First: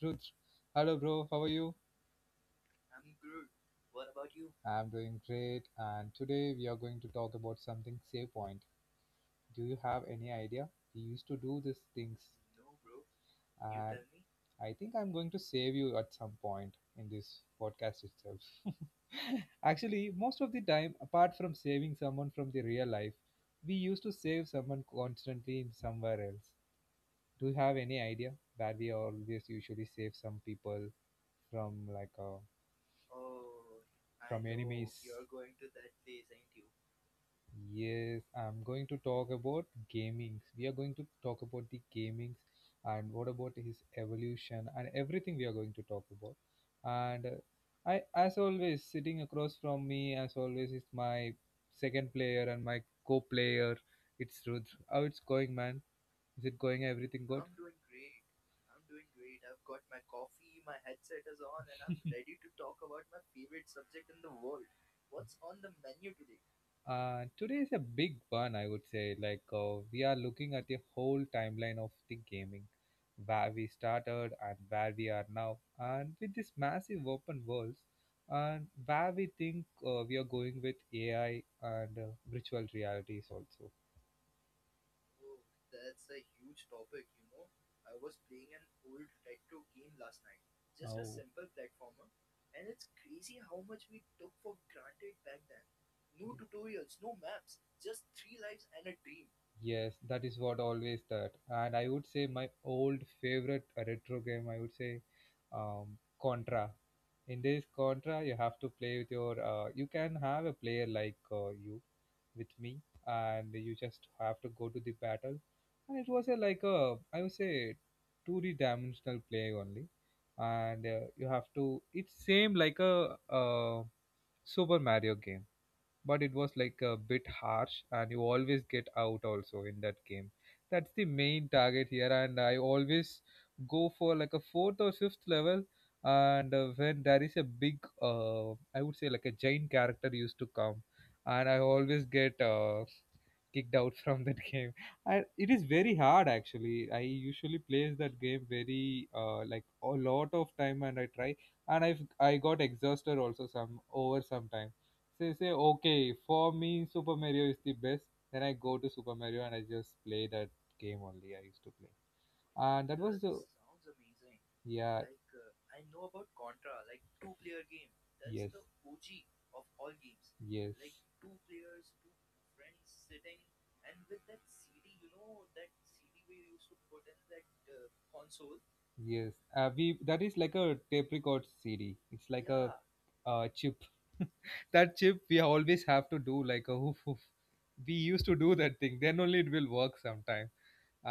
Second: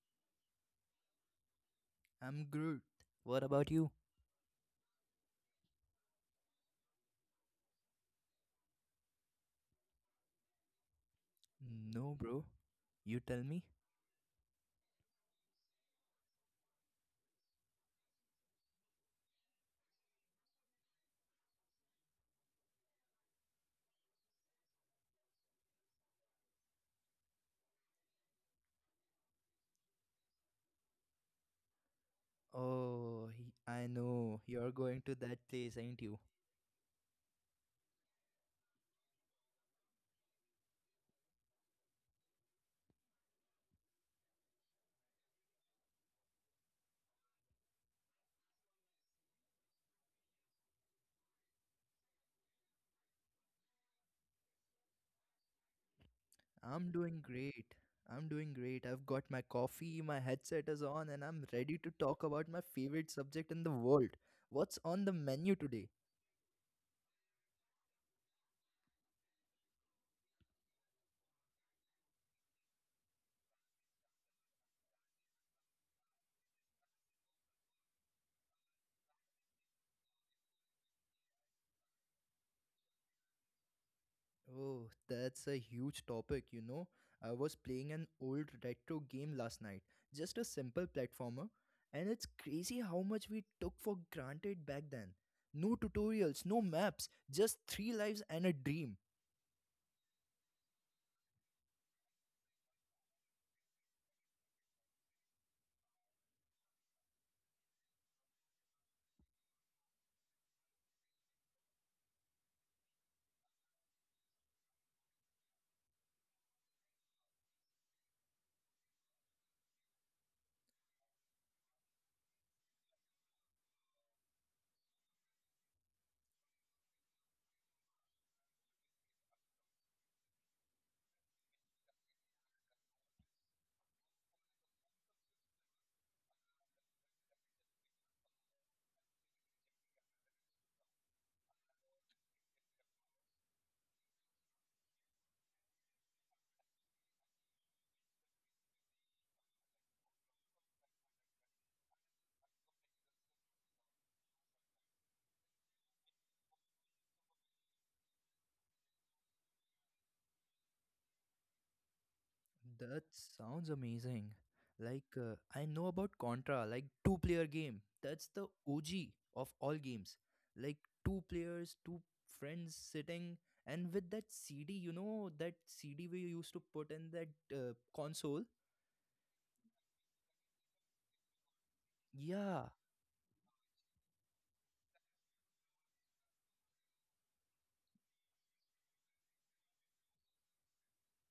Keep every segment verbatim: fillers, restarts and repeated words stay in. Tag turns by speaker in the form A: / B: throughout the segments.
A: Rudra. Hello bro, how are you?
B: I'm Groot. What about you?
A: I'm doing great and today we are going to talk about something save point. Do you have any idea? We used to do these
B: No,
A: things
B: bro. You tell me?
A: and I think I'm going to save you at some point in this podcast itself. Actually, most of the time, apart from saving someone from the real life, we used to save someone constantly in somewhere else. Do you have any idea that we always usually save some people from like uh,
B: Oh, he- I know.
A: from
B: You're
A: enemies?
B: going to that place, ain't you?
A: Yes, I'm going to talk about gaming. We are going to talk about the gaming and what about his evolution and everything we are going to talk about. And uh, I, as always, sitting across from me, as always, is my second player and my co-player. It's Rudra. How it's going, man? Is it
B: I'm
A: going?
B: doing
A: Everything good?
B: great. I'm doing great. I've got my coffee, my headset is on, and I'm ready to talk about my favorite subject in the world. What's on the menu today?
A: Uh, today is a big one, I would say. Like, uh, we are looking at the whole timeline of the gaming, where we started and where we are now, and with this massive open worlds, and where we think uh, we are going with A I and uh, virtual realities also.
B: Oh, that's a huge topic, you know. I was playing an old retro game last night, just a simple
A: Now,
B: platformer, and it's crazy how much we took for granted back then. No tutorials, no maps, just three lives and a dream.
A: yes, that is what always that. And I would say my old favorite retro game, I would say um, Contra. In this Contra, you have to play with your. Uh, you can have a player like uh, you with me, and you just have to go to the battle. And it was a like a I would say two D dimensional play only, and uh, you have to. It's same like a uh, Super Mario game, but it was like a bit harsh and you always get out also in that game. That's the main target here, and I always go for like a fourth or fifth level, and uh, when there is a big uh, I would say like a giant character used to come, and I always get uh, kicked out from that game. And it is very hard actually. I usually plays that game very uh, like a lot of time, and I try, and i i got exhausted also some over some time. Say say okay, for me Super Mario is the best. Then I go to Super Mario, and I just play that game only I used to play.
B: That
A: And that was the
B: sounds amazing. Like
A: yeah,
B: uh, I know about Contra, like two player game. That's the
A: yes,
B: O G of all games. Like
A: yes,
B: two players, two friends sitting and with that C D, you know, that C D we used to put in that uh, console.
A: yes. Uh, we, that is like a tape record cd, it's like
B: Yeah.
A: a yeah, uh, chip. That chip we always have to do like a hoof hoof, we used to do that thing then only it will work sometime.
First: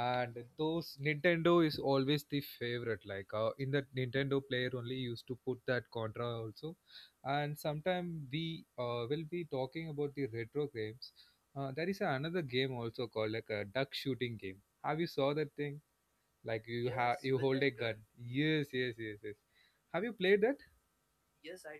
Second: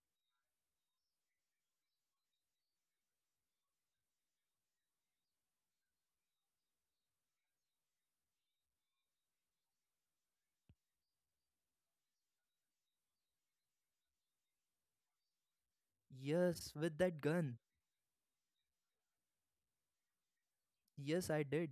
A: And those Nintendo is always the favorite, like uh, in the Nintendo player only used to put that Contra also. And sometime we uh, will be talking about the retro games. Uh, there is another game also called like a duck shooting game. Have you saw that thing, like
B: Yes,
A: you
B: with that
A: have you
B: gun.
A: hold a that gun? Yes, yes, yes, yes, have you played that?
B: Yes, I did.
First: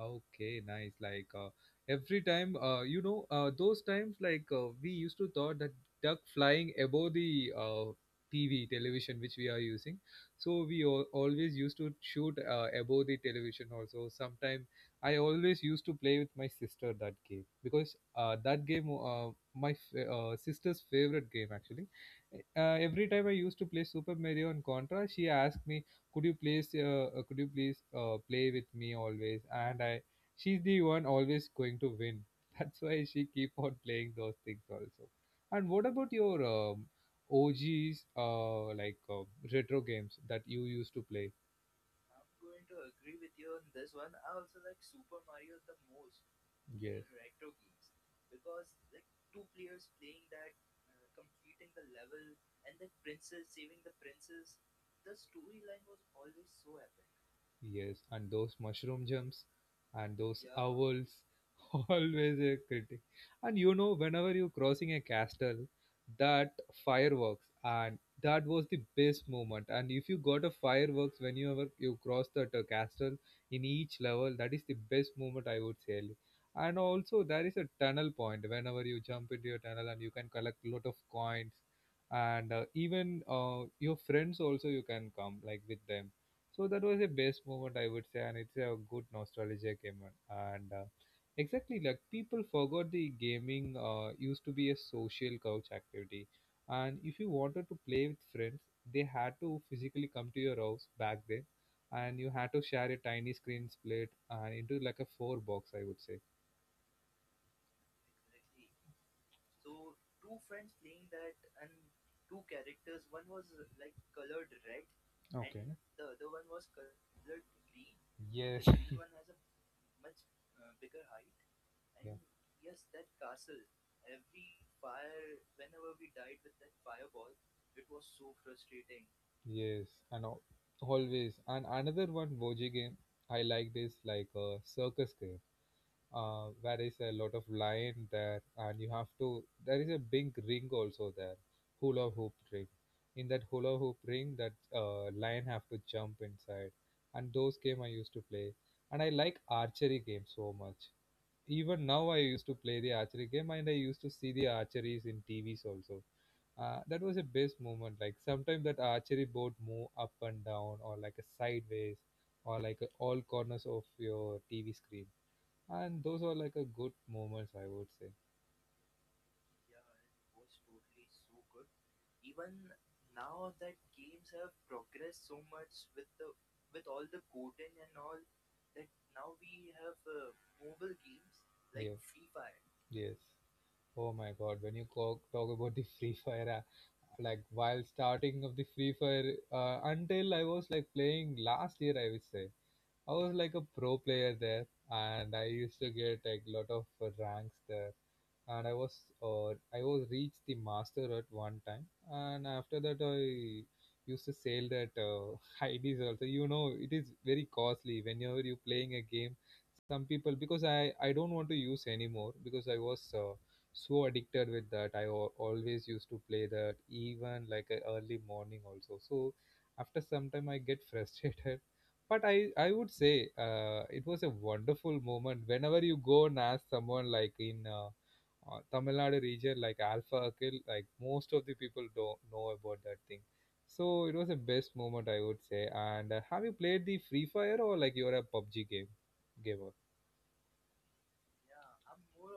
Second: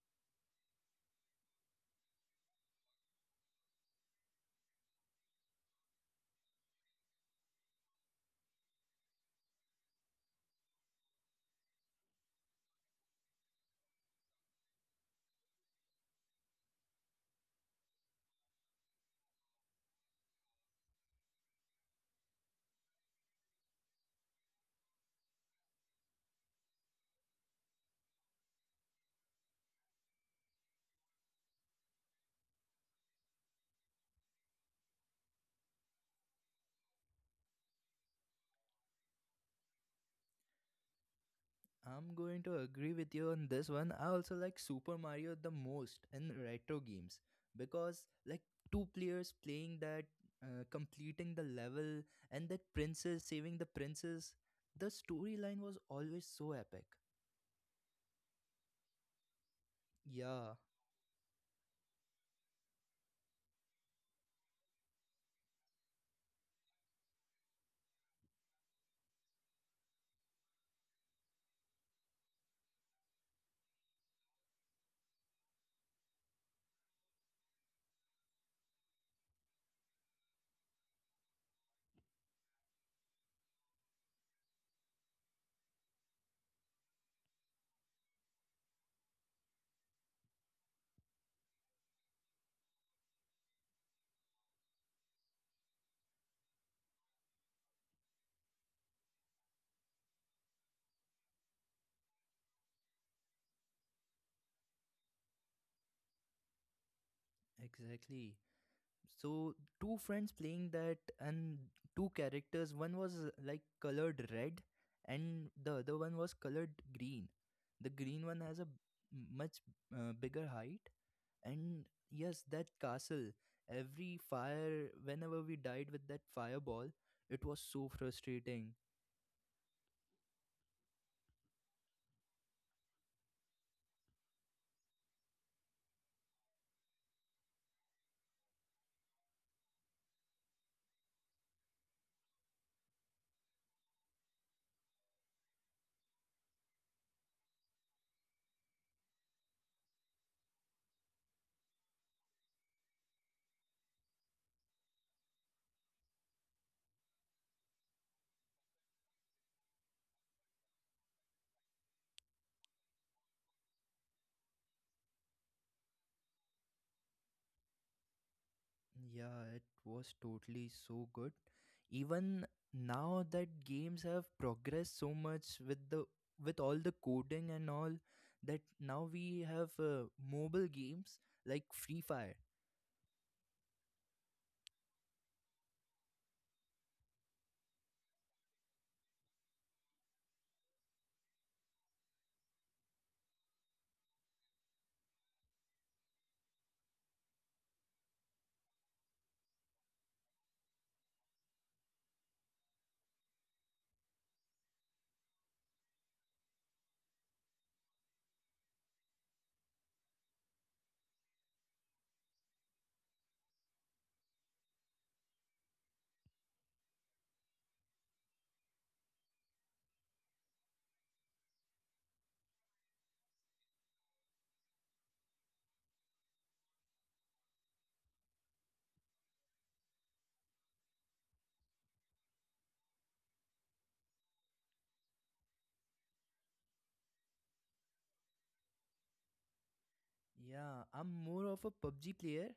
A: Okay, nice. Like uh, every time, uh, you know, uh, those times like uh, we used to thought that duck flying above the uh, T V television which we are using. So we al always used to shoot uh, above the television also. Sometime I always used to play with my sister that game, because uh, that game, uh, my f uh, sister's favorite game actually. Eh, Uh, every time I used to play Super Mario and Contra, she asked me, could you please uh, uh, could you please uh, play with me always, and I she's the one always going to win that's why she keep on playing those things also. And what about your um, OG's, uh, like uh, retro games that you used to play?
B: I'm going to agree with you on this one. I also like Super Mario the most in retro
A: Yes.
B: games because like two players playing that, uh, completing the level, and that princess saving the princess. The storyline was always so epic.
A: Yes, and those mushroom jumps and those
B: Yeah,
A: owls, always a critic. And you know, whenever you're crossing a castle, that fireworks, and that was the best moment. And if you got a fireworks when you ever you cross that uh, castle in each level, that is the best moment I would say. And also there is a tunnel point whenever you jump into your tunnel and you can collect lot of coins, and uh, even uh, your friends also you can come like with them. So that was the best moment I would say, and it's a good nostalgia game. And uh, Exactly, like people forgot the gaming uh, used to be a social couch activity, and if you wanted to play with friends, they had to physically come to your house back then, and you had to share a tiny screen split and into like a four box, I would say.
B: exactly. So two friends playing that and two characters. One was uh, like colored red, and the other one was colored green. The green one
A: Yes.
B: has a much uh, bigger height. And
A: Yeah.
B: yes, that castle, every fire, whenever we died with that fireball, it was so frustrating.
A: Yes, and al- always. And another one, Boji game I liked is like a circus game. Uh, where is a lot of line there, and you have to. There is a big ring also there, hula hoop ring. In that hula hoop ring, that uh, lion have to jump inside, and those game I used to play. And I like archery game so much. Even now, I used to play the archery game, and I used to see the archeries in T V's also. Uh, that was a best moment. Like sometimes that archery boat move up and down, or like a sideways, or like a all corners of your T V screen, and those are like a good moments I would say.
B: Yeah, it was totally so good. Even now that games have progressed so much with the with all the coding and all that, now we have uh, mobile games like Free
A: Yeah,
B: Fire.
A: yes, oh my god, when you co- talk about the Free Fire, uh, like while starting of the Free Fire, uh, until I was like playing last year I would say, I was like a pro player there, and I used to get like lot of uh, ranks there, and I was or I was reached the master at one time. And after that I used to sell that uh, IDs also, you know it is very costly whenever you're playing a game, some people, because i i don't want to use anymore, because I was uh, so addicted with that. I al- always used to play that even like a early morning also. So after some time I get frustrated. But i i would say, uh, it was a wonderful moment whenever you go and ask someone like in uh, uh, Tamil Nadu region, like alpha akil, like most of the people don't know about that thing. So it was the best moment I would say. And uh, have you played the Free Fire or like you're a PUBG game gamer?
B: Yeah, I'm more of a P U B G player.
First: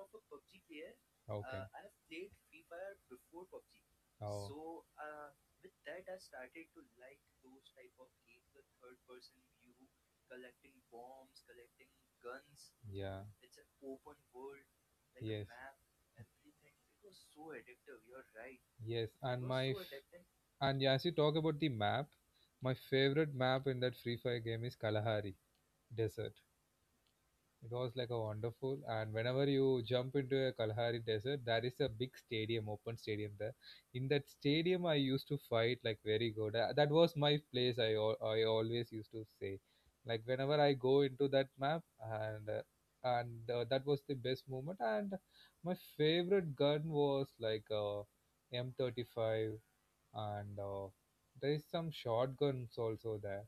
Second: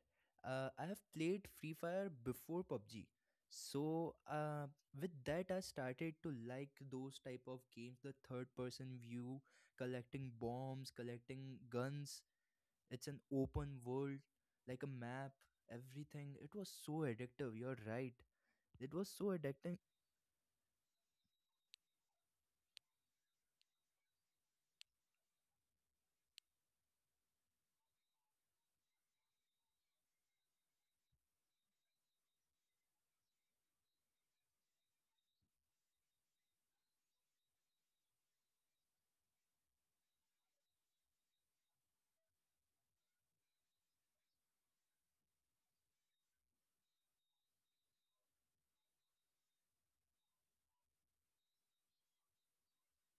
B: Uh, I have
A: Uh,
B: played
A: okay.
B: Free Fire before P U B G. So, uh,
A: Oh,
B: with that, I started to like those type of games, the third person view, collecting bombs, collecting guns. It's an
A: yeah.
B: open world, like a map,
A: Yes.
B: everything. It was so addictive. You're right. It was
A: Yes.
B: so
A: And my
B: addicting.
A: f- and yeah, as you talk about the map, my favorite map in that Free Fire game is Kalahari Desert. It was like a wonderful. And whenever you jump into a Kalahari desert, there is a big stadium, open stadium there. In that stadium, I used to fight like very good. Uh, That was my place. I al- I always used to say, like whenever I go into that map, and uh, and uh, that was the best moment. And my favorite gun was like uh, M thirty five, and uh, there is some shotguns also there,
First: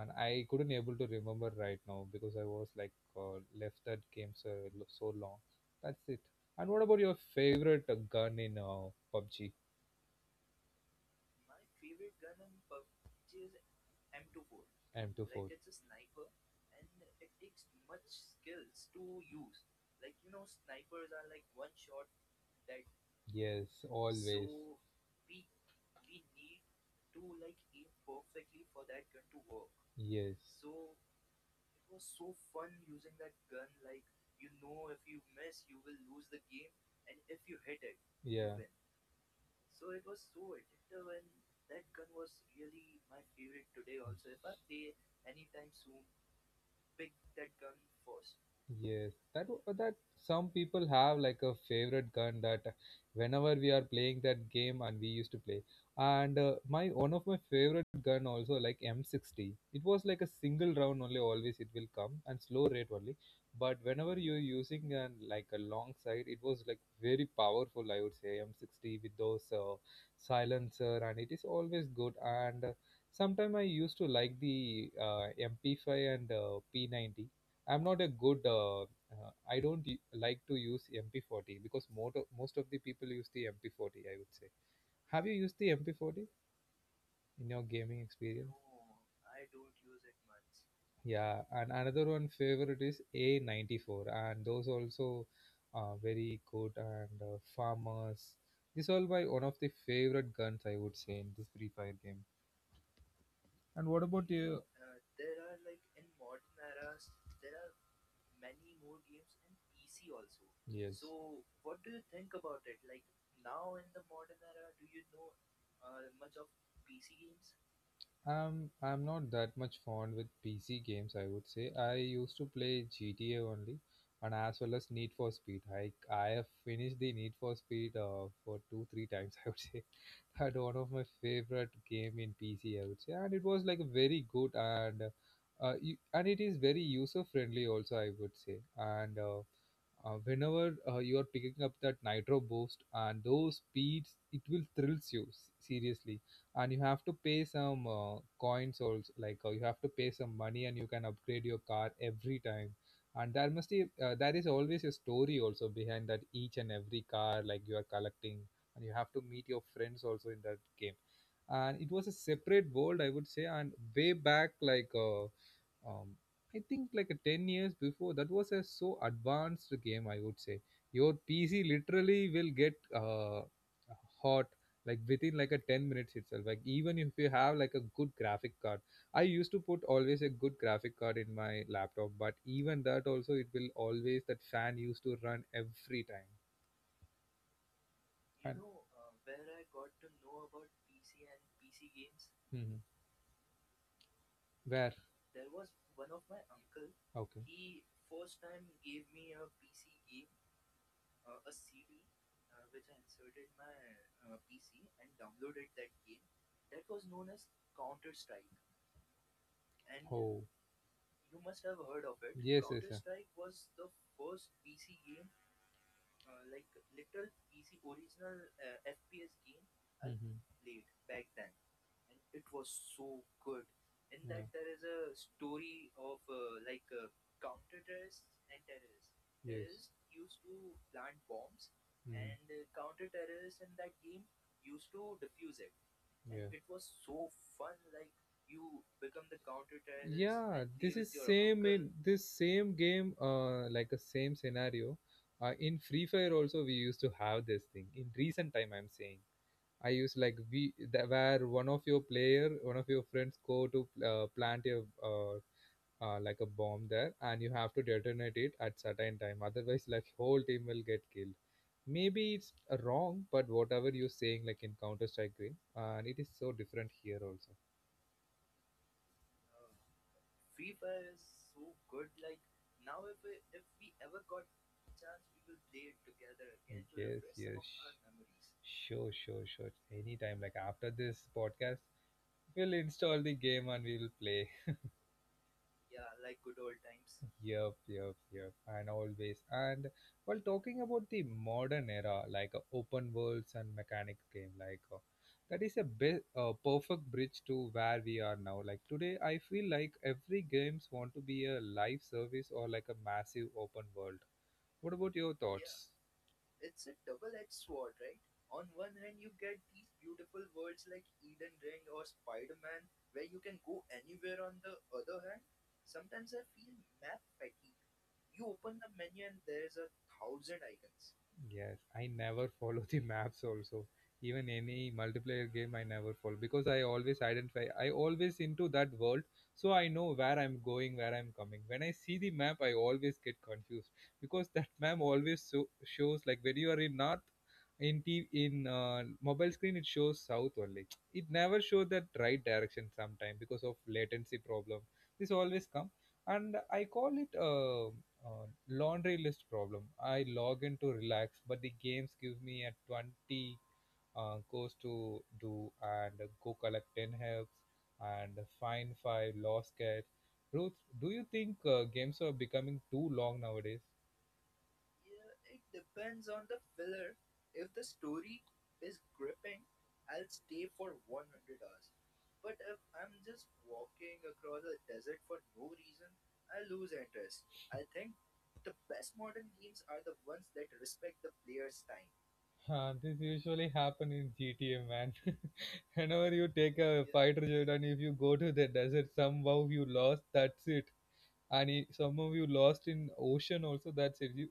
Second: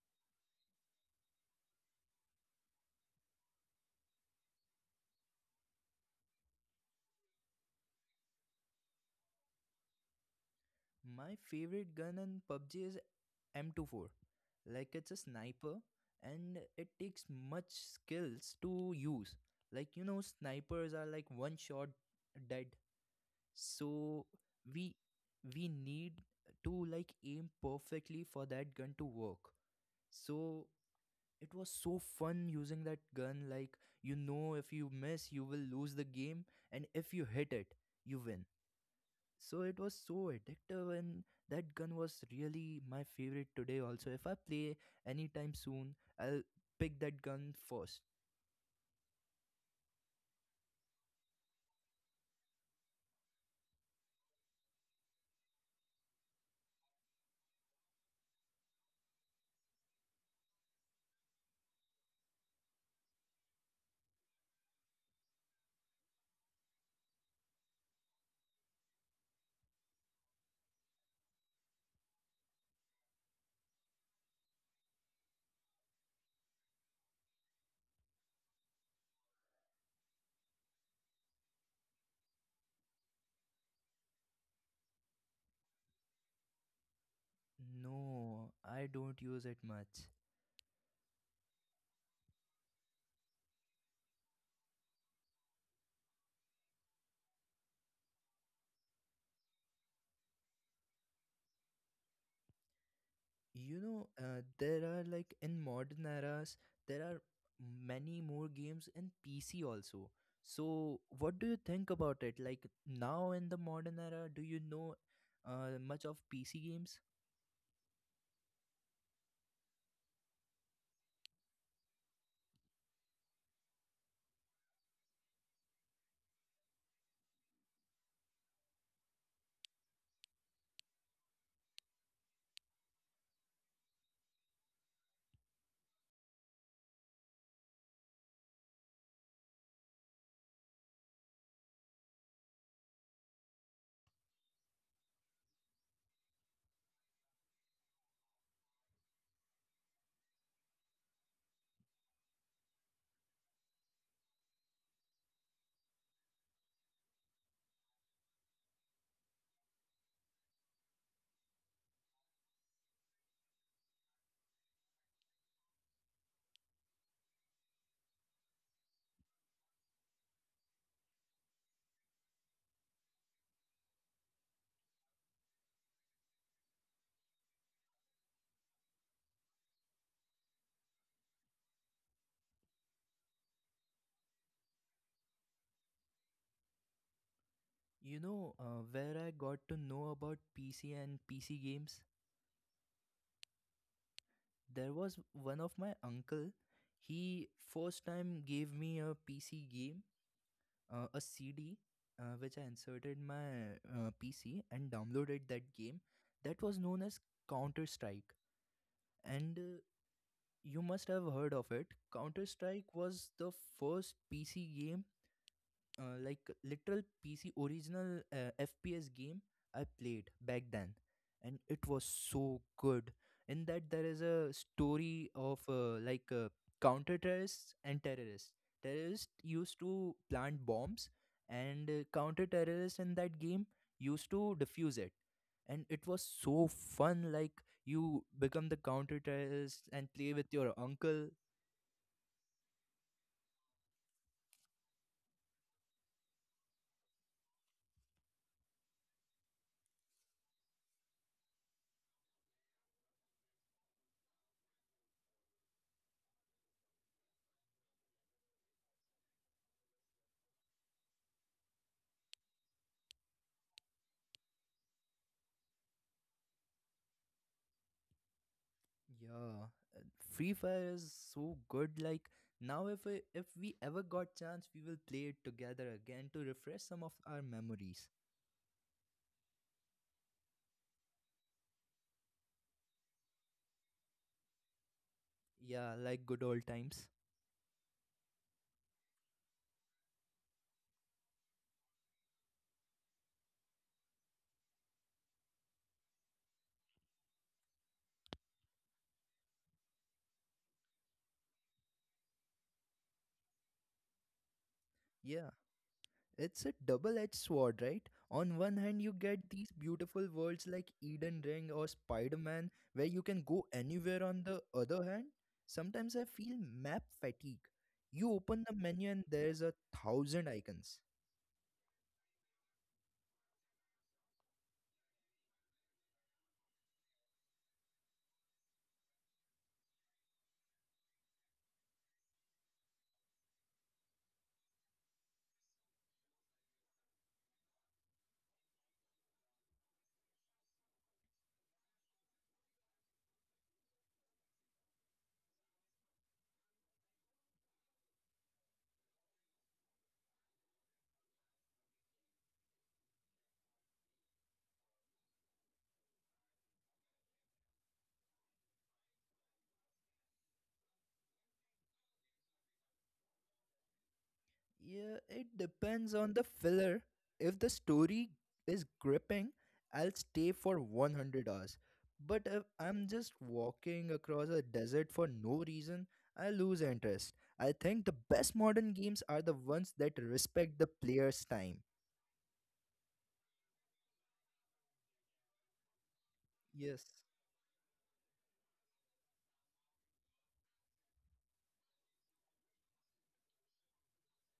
A: and I couldn't able to remember right now, because I was like uh, left that game so so long. That's it. And what about your favorite uh, gun in uh, PUBG
B: My favorite gun in P U B G is m two four. Like, it's a
A: M two four?
B: sniper
A: Two Like four. It's a
B: and
A: sniper.
B: it takes much skills to use. Like, you know, snipers are like one shot dead. So
A: Yes, always.
B: we
A: So
B: we need to like aim perfectly for that gun to work. So
A: yes, so
B: it was so fun using that gun. Like, you know, if you miss you will lose the game, and if you hit it, you win.
A: yeah, when
B: So it was so addictive, and that gun was
A: that gun was
B: really my
A: really
B: favorite today
A: big
B: also. If I
A: today also.
B: play
A: If I play
B: anytime soon, I'll pick that gun first.
A: yes, that w- that some people have like a favorite gun, that whenever we are playing that game and we used to play, and uh, my one of my favorite gun also like M sixty. It was like a single round only. Always it will come and slow rate only. But whenever you're using an like a long sight, it was like very powerful. I would say M sixty with those uh, silencer, and it is always good. And uh, Sometime I used to like the uh, M P five and uh, P ninety. I'm not a good. Uh, uh, I don't y- like to use M P forty, because most of, most of the people use the M P forty, I would say. Have you used the M P forty in your
B: No,
A: gaming experience?
B: I don't use it much.
A: Yeah, and another one favorite is A nine four, and those also are very good and uh, farmers. These all by one of the favorite guns I would say in this Free Fire game.
B: you know
A: And what
B: uh,
A: about
B: there
A: you?
B: are like in modern eras, there are many more games in pc also. So
A: Yes.
B: what do you think about it? Like, now in the modern era, do you know uh, much of pc games?
A: Um, I'm not that much fond with P C games, I would say. I used to play G T A only, and as well as Need for Speed. I I have finished the Need for Speed uh, for two three times, I would say had one of my favorite game in P C, I would say, and it was like very good and uh, you, and it is very user friendly also, I would say. And uh, uh, Whenever uh, you are picking up that nitro boost and those speeds, it will thrills you s- seriously. And you have to pay some uh, coins also, like uh, you have to pay some money, and you can upgrade your car every time. And there must be uh, there is always a story also behind that each and every car like you are collecting, and you have to meet your friends also in that game. And it was a separate world, I would say. And way back, like uh, um, I think like a ten years before, that was a so advanced game, I would say. Your PC literally will get uh, hot like within like a ten minutes itself, like even if you have like a good graphic card. I used to put always a good graphic card in my laptop, but even that also it will always that fan used to run every time.
B: You know uh, where I got to know about pc and pc games,
A: Mhm.
B: there
A: Where?
B: was one of my uncle. He
A: Okay.
B: first time gave me a pc game, uh, a cd, uh, which I inserted my uh, pc and downloaded that game. That was known as Counter Strike, and uh,
A: you Oh.
B: you must have heard of it. Counter Strike was the first pc game, uh, like literal P C original uh, F P S game I played
A: Hmm.
B: back then, and it was so good. In that, there is a story of uh, like uh, counter terrorists and terrorists. Terrorists used to plant bombs, and uh,
A: Mm.
B: counter terrorists in that game used to defuse it. And it was
A: and
B: so
A: yeah.
B: fun. Like, you become the counter terrorist and play with
A: Yeah,
B: your
A: and this is
B: uncle.
A: same in this same game, uh, like a same scenario. Uh, in Free Fire also we used to have this thing. In recent time, I'm saying I use like we the, where one of your player, one of your friends go to uh, plant a uh, uh, like a bomb there, and you have to detonate it at certain time, otherwise like whole team will get killed. Maybe it's uh, wrong, but whatever you're saying like in counter strike green, and it is so different here also.
B: Yeah, uh, Free Fire is so good. Like, now, if we, if we ever got chance, we will play it together again to refresh some of
A: Yes,
B: our
A: yes.
B: memories.
A: Sure, sure, sure. Anytime, like after this podcast we'll install the game and we'll play.
B: Yeah, like good old times.
A: Yep, yep, yep, and always. And while talking about the modern era, like uh, open worlds and mechanics game, like uh, that is a be- uh, perfect bridge to where we are now. Like today, I feel like every games want to be a live service or like a massive open world. What about your Yeah.
B: Yeah,
A: thoughts?
B: it's a double-edged sword, right? On one hand, you get these beautiful worlds like Eden Ring or Spider-Man, where you can go anywhere. On the other hand, sometimes I feel map fatigue. You open the menu and there's a thousand icons.
A: Yes, I never follow the maps also. Even any multiplayer game I never follow, because I always identify, I always into that world, so I know where I'm going, where I'm coming. When I see the map I always get confused, because that map always so, shows like when you are in north, in T, in uh, mobile screen it shows south only. It never shows that right direction sometime because of latency problem. This always come, and I call it uh, uh, laundry list problem. I log in to relax, but the games give me a twenty uh, goes to do and go collect ten helps and find five lost cats. Ruth, do you think uh, games are becoming too long nowadays?
B: Yeah, it depends on the filler. If the story is gripping, I'll stay for one hundred hours. But if I'm just walking across a desert for no reason, I lose interest. I think the best modern games are the ones that respect the player's time.
A: Uh, this usually happen in G T A, man. Whenever you take
B: Yes.
A: a fighter jet and if you go to the desert, somehow you lost, that's it. And he, some of you lost in ocean also, that's it. You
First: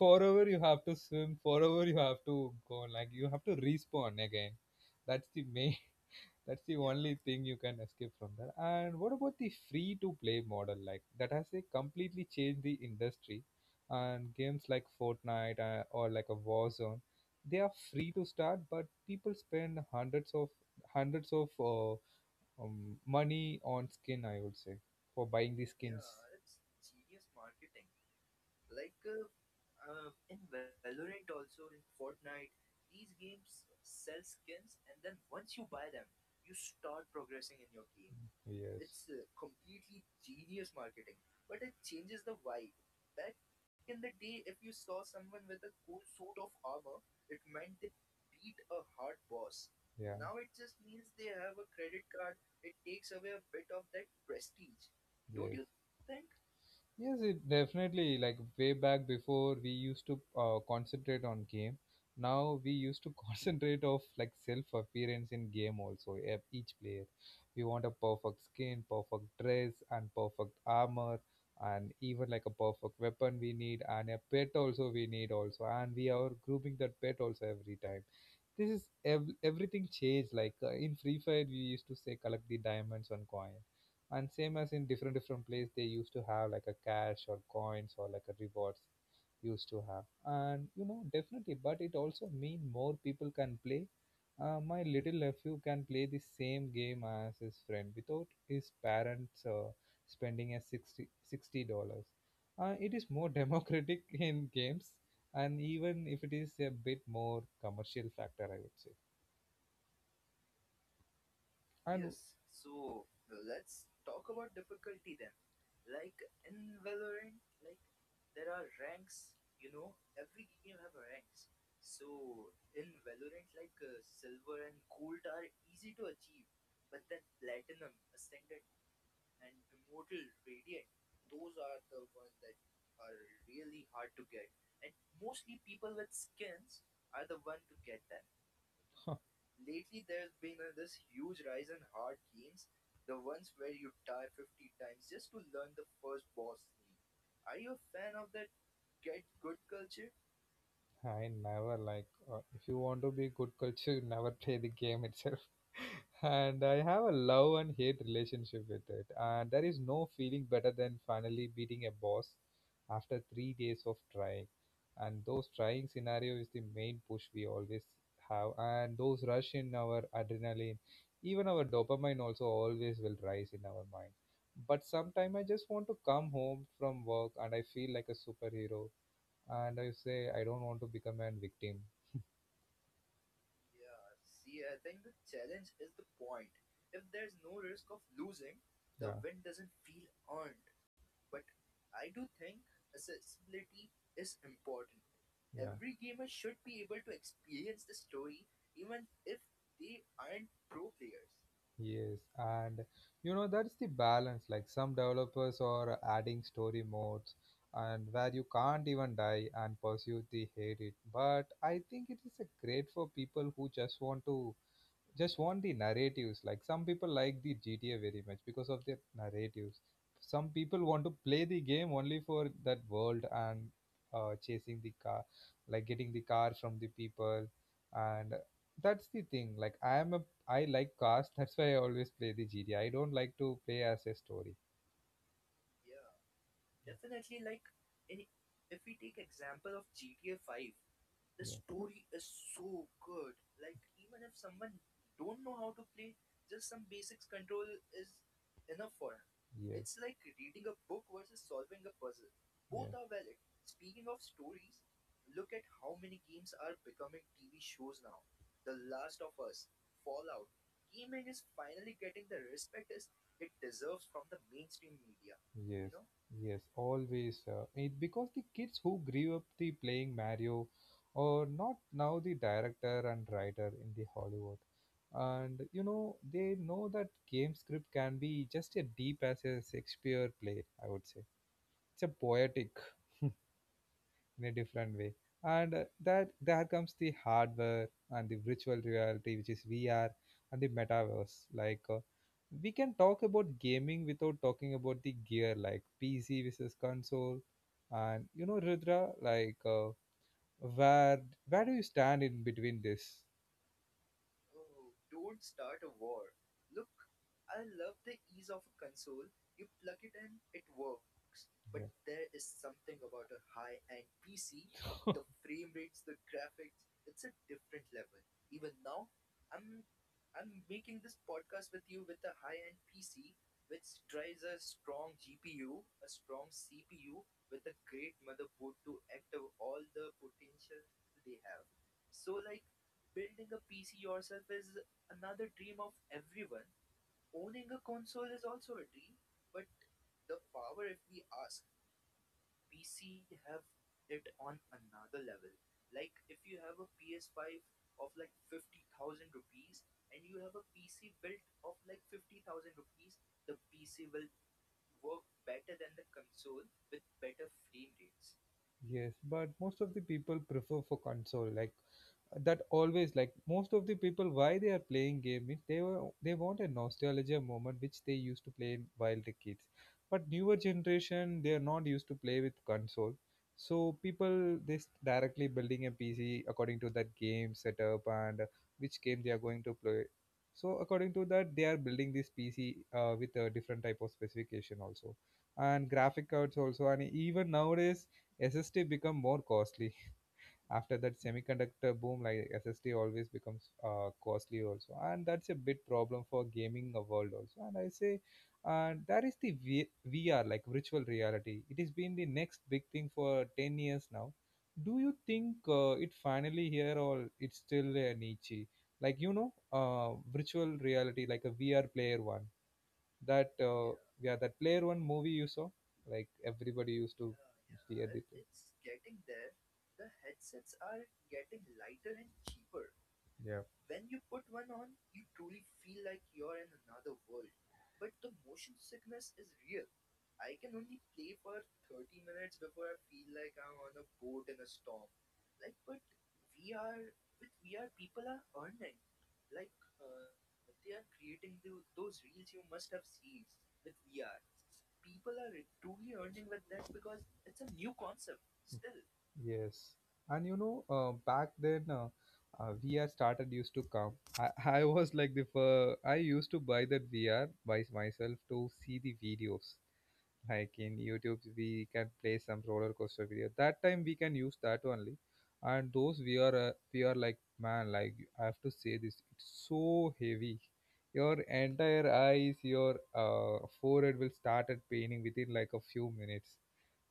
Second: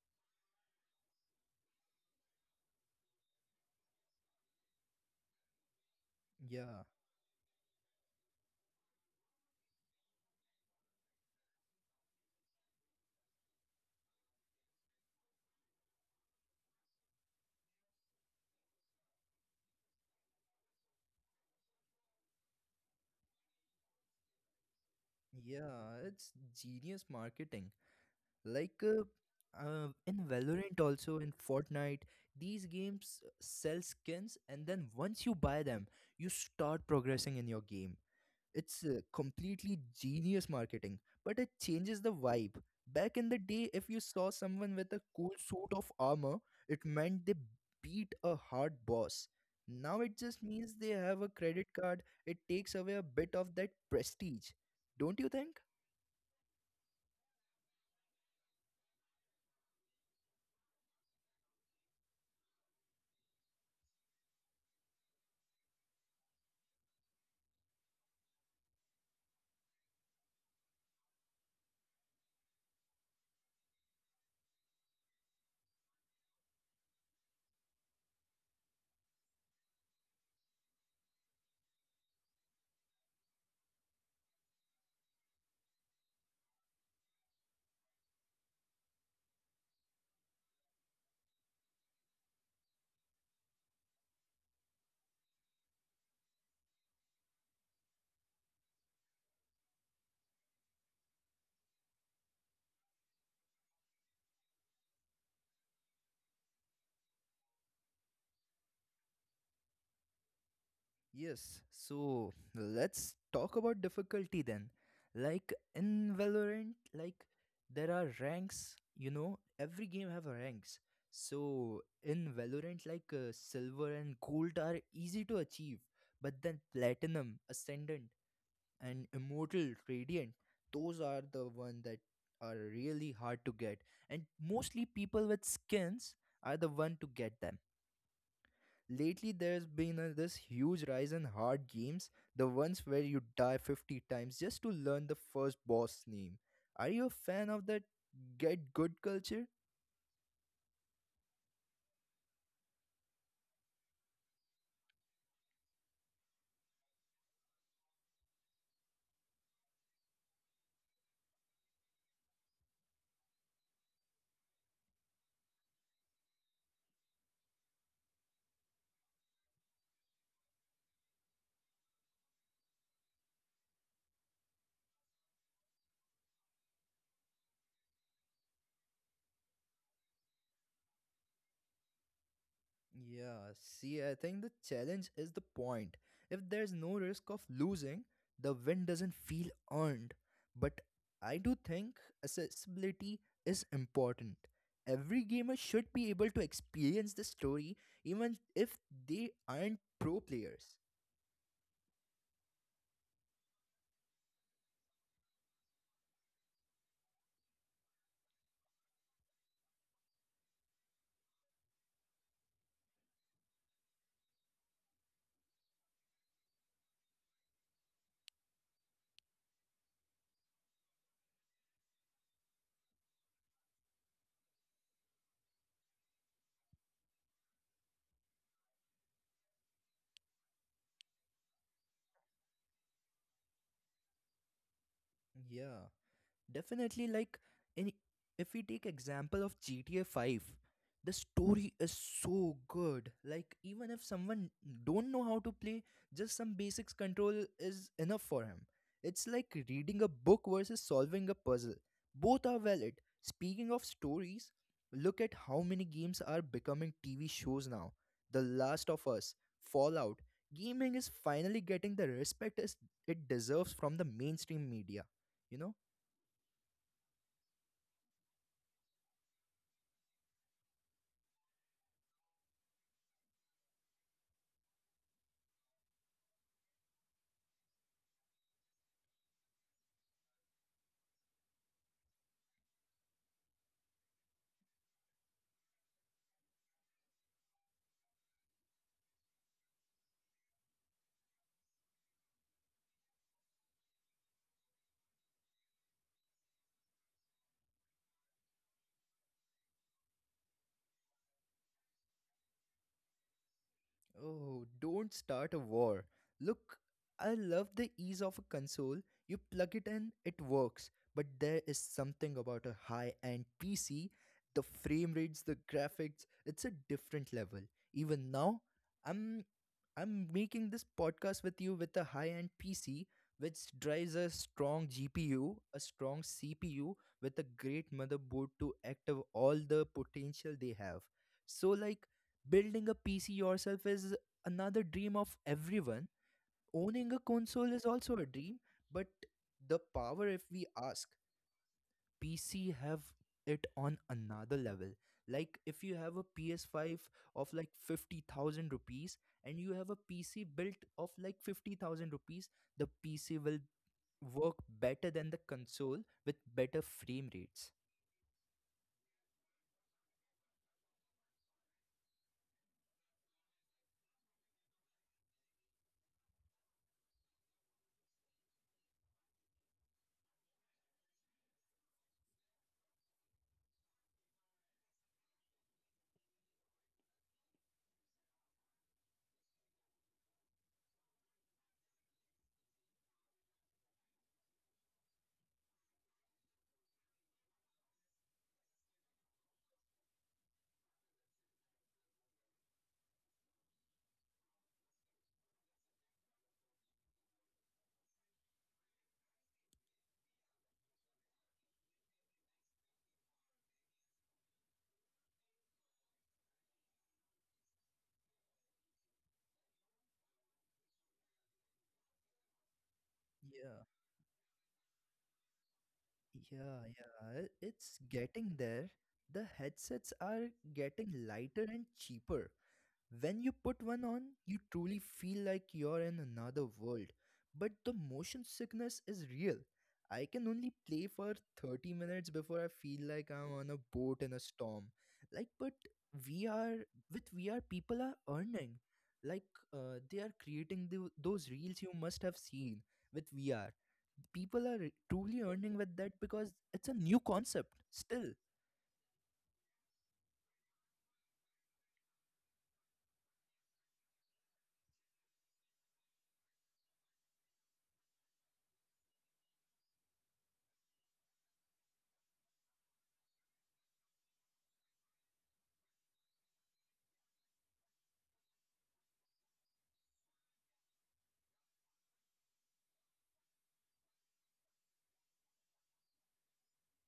A: forever you have to swim, forever you have to go, like you have to respawn again. That's the main, that's the
B: Yeah.
A: only thing you can escape from that. And what about the free to play model? Like that has they completely changed the industry, and games like fortnite uh, or like a warzone, they are free to start but people spend hundreds of hundreds of uh, um, money on skin, I would say, for buying the
B: Yeah,
A: skins.
B: it's genius marketing. like uh, uh, in Valorant also, in Fortnite, these games sell skins, and then once you buy them, you start progressing in your game. It's uh,
A: Yes.
B: completely genius marketing, but it changes the vibe. Back in the day, if you saw someone with a cool suit of armor, it meant they beat a hard boss. Now
A: Yeah.
B: it just means they have a credit card. It takes away a bit of that prestige, don't you think?
A: Yes, it definitely like way back before we used to uh, concentrate on game. Now we used to concentrate of like self appearance in game also. e- Each player, we want a perfect skin, perfect dress, and perfect armor, and even like a perfect weapon we need, and a pet also we need also, and we are grooming that pet also every time. This is ev- everything changed. Like uh, in Free Fire, we used to say collect the diamonds on coins, and same as in different different place they used to have like a cash or coins or like a rewards used to have. And you know definitely, but it also mean more people can play. Uh, my little nephew can play the same game as his friend without his parents uh, spending a sixty sixty dollars. Uh, it is more democratic in games, and even if it is a bit more commercial factor, I would say.
B: Yes,
A: And
B: so let's talk about difficulty then. Like in Valorant, like there are ranks, you know, every game have ranks. So in Valorant, like uh, silver and gold are easy to achieve, but then platinum, ascendant, and immortal, radiant, those are the one that are really hard to get. And mostly people with skins are the one to get them. Lately, there's been a, this huge rise in hard games, the ones where you die fifty times just to learn the first boss name. Are you a fan of that get good culture?
A: I never like uh, if you want to be good culture, you never play the game itself. And I have a love and hate relationship with it. And there is no feeling better than finally beating a boss after three days of trying. And those trying scenario is the main push we always have. And those rush in our adrenaline, even our dopamine also always will rise in our mind. But sometime I just want to come home from work and I feel like a superhero and I say I don't want to become a victim.
B: Yeah, see, I think the challenge is the point. If there's no risk of losing, the win doesn't
A: Yeah,
B: feel earned. But I do think accessibility is important. Every gamer should be
A: yeah.
B: able to experience the story even if they aren't pro players.
A: Yes, and you know that's the balance. Like some developers are adding story modes and where you can't even die and pursue the hate it. But I think it is a great for people who just want to just want the narratives. Like some people like the G T A very much because of their narratives. Some people want to play the game only for that world, and uh, chasing the car, like getting the car from the people, and that's the thing. Like I am a I like cars. That's why I always play the G T A. I don't like to play as a story.
B: Yeah. Definitely, like in, if we take example of G T A five, the story is
A: Yeah.
B: so good. Like, even if someone don't know how to play, just some basics control is enough for him. It's like
A: Yes.
B: reading a book versus solving a puzzle. Both are valid.
A: Yeah.
B: Speaking of stories, look at how many games are becoming T V shows now. The Last of Us, Fallout. Gaming is finally getting the respect as it deserves from the mainstream media. You
A: you
B: know?
A: Yes, know. Yes, always. Uh, it, because the kids who grew up the playing Mario are not now the director and writer in the Hollywood, and you know they know that game script can be just as deep as a Shakespeare play, I would say. It's a poetic. In a different way. And uh, that there comes the hardware and the virtual reality, which is V R, and the metaverse. Like uh, we can talk about gaming without talking about the gear, like P C versus console. And you know, Rudra, like uh, where where do you stand in between this?
B: Oh, don't start a war. Look, I love the ease of a console. You plug it in, it works. But there is something about a high end P C: the frame rates, the graphics, it's a different level. Even now, I'm I'm making this podcast with you with a high end P C, which drives a strong G P U, a strong C P U with a great motherboard to active all the potential they have. So like, building a P C yourself is another dream of everyone. Owning a console is also a dream, but the power, if we ask, P C have it on another level. Like, if you have a P S five of like fifty thousand rupees and you have a P C built of like fifty thousand rupees, the P C will work better than the console with better frame rates.
A: Yes, but most of the people prefer for console. Like that always like most of the people why they are playing game is they were they want a nostalgia moment which they used to play while the kids, but newer generation they are not used to play with console. So people they s- directly building a pc according to that game setup, and uh, which game they are going to play, so according to that they are building this pc uh, with a different type of specification also, and graphic cards also. And even nowadays ssd become more costly after that semiconductor boom. Like ssd always becomes uh, costly also, and that's a big problem for gaming uh, world also, and I say. And that is the v- vr, like virtual reality, it has been the next big thing for ten years now. Do you think uh, it finally here or it's still a niche? Like you know uh, virtual reality, like a vr player one, that uh,
B: Yeah.
A: yeah, that player one movie you saw, like everybody
B: Yeah,
A: used to
B: yeah, it- it's
A: hear the,
B: getting there. The headsets are getting lighter and cheaper. When
A: yeah.
B: you put one on, you truly feel like you're in another world. But the motion sickness is real. I can only play for thirty minutes before I feel like I'm on a boat in a storm. Like, but V R, with V R, people are earning. Like, uh, they are creating the, those reels you must have seen with V R. People are truly earning with that because it's a new concept still.
A: Yes, and you know, uh, back then, uh, uh, V R started used to come. I, I was like the fir- I used to buy that V R by myself to see the videos, like in youtube we can play some roller coaster video, that time we can use that only. And those we are uh, we are like, man, like I have to say this, it's so heavy. Your entire eyes, your uh, forehead will started paining within like a few minutes.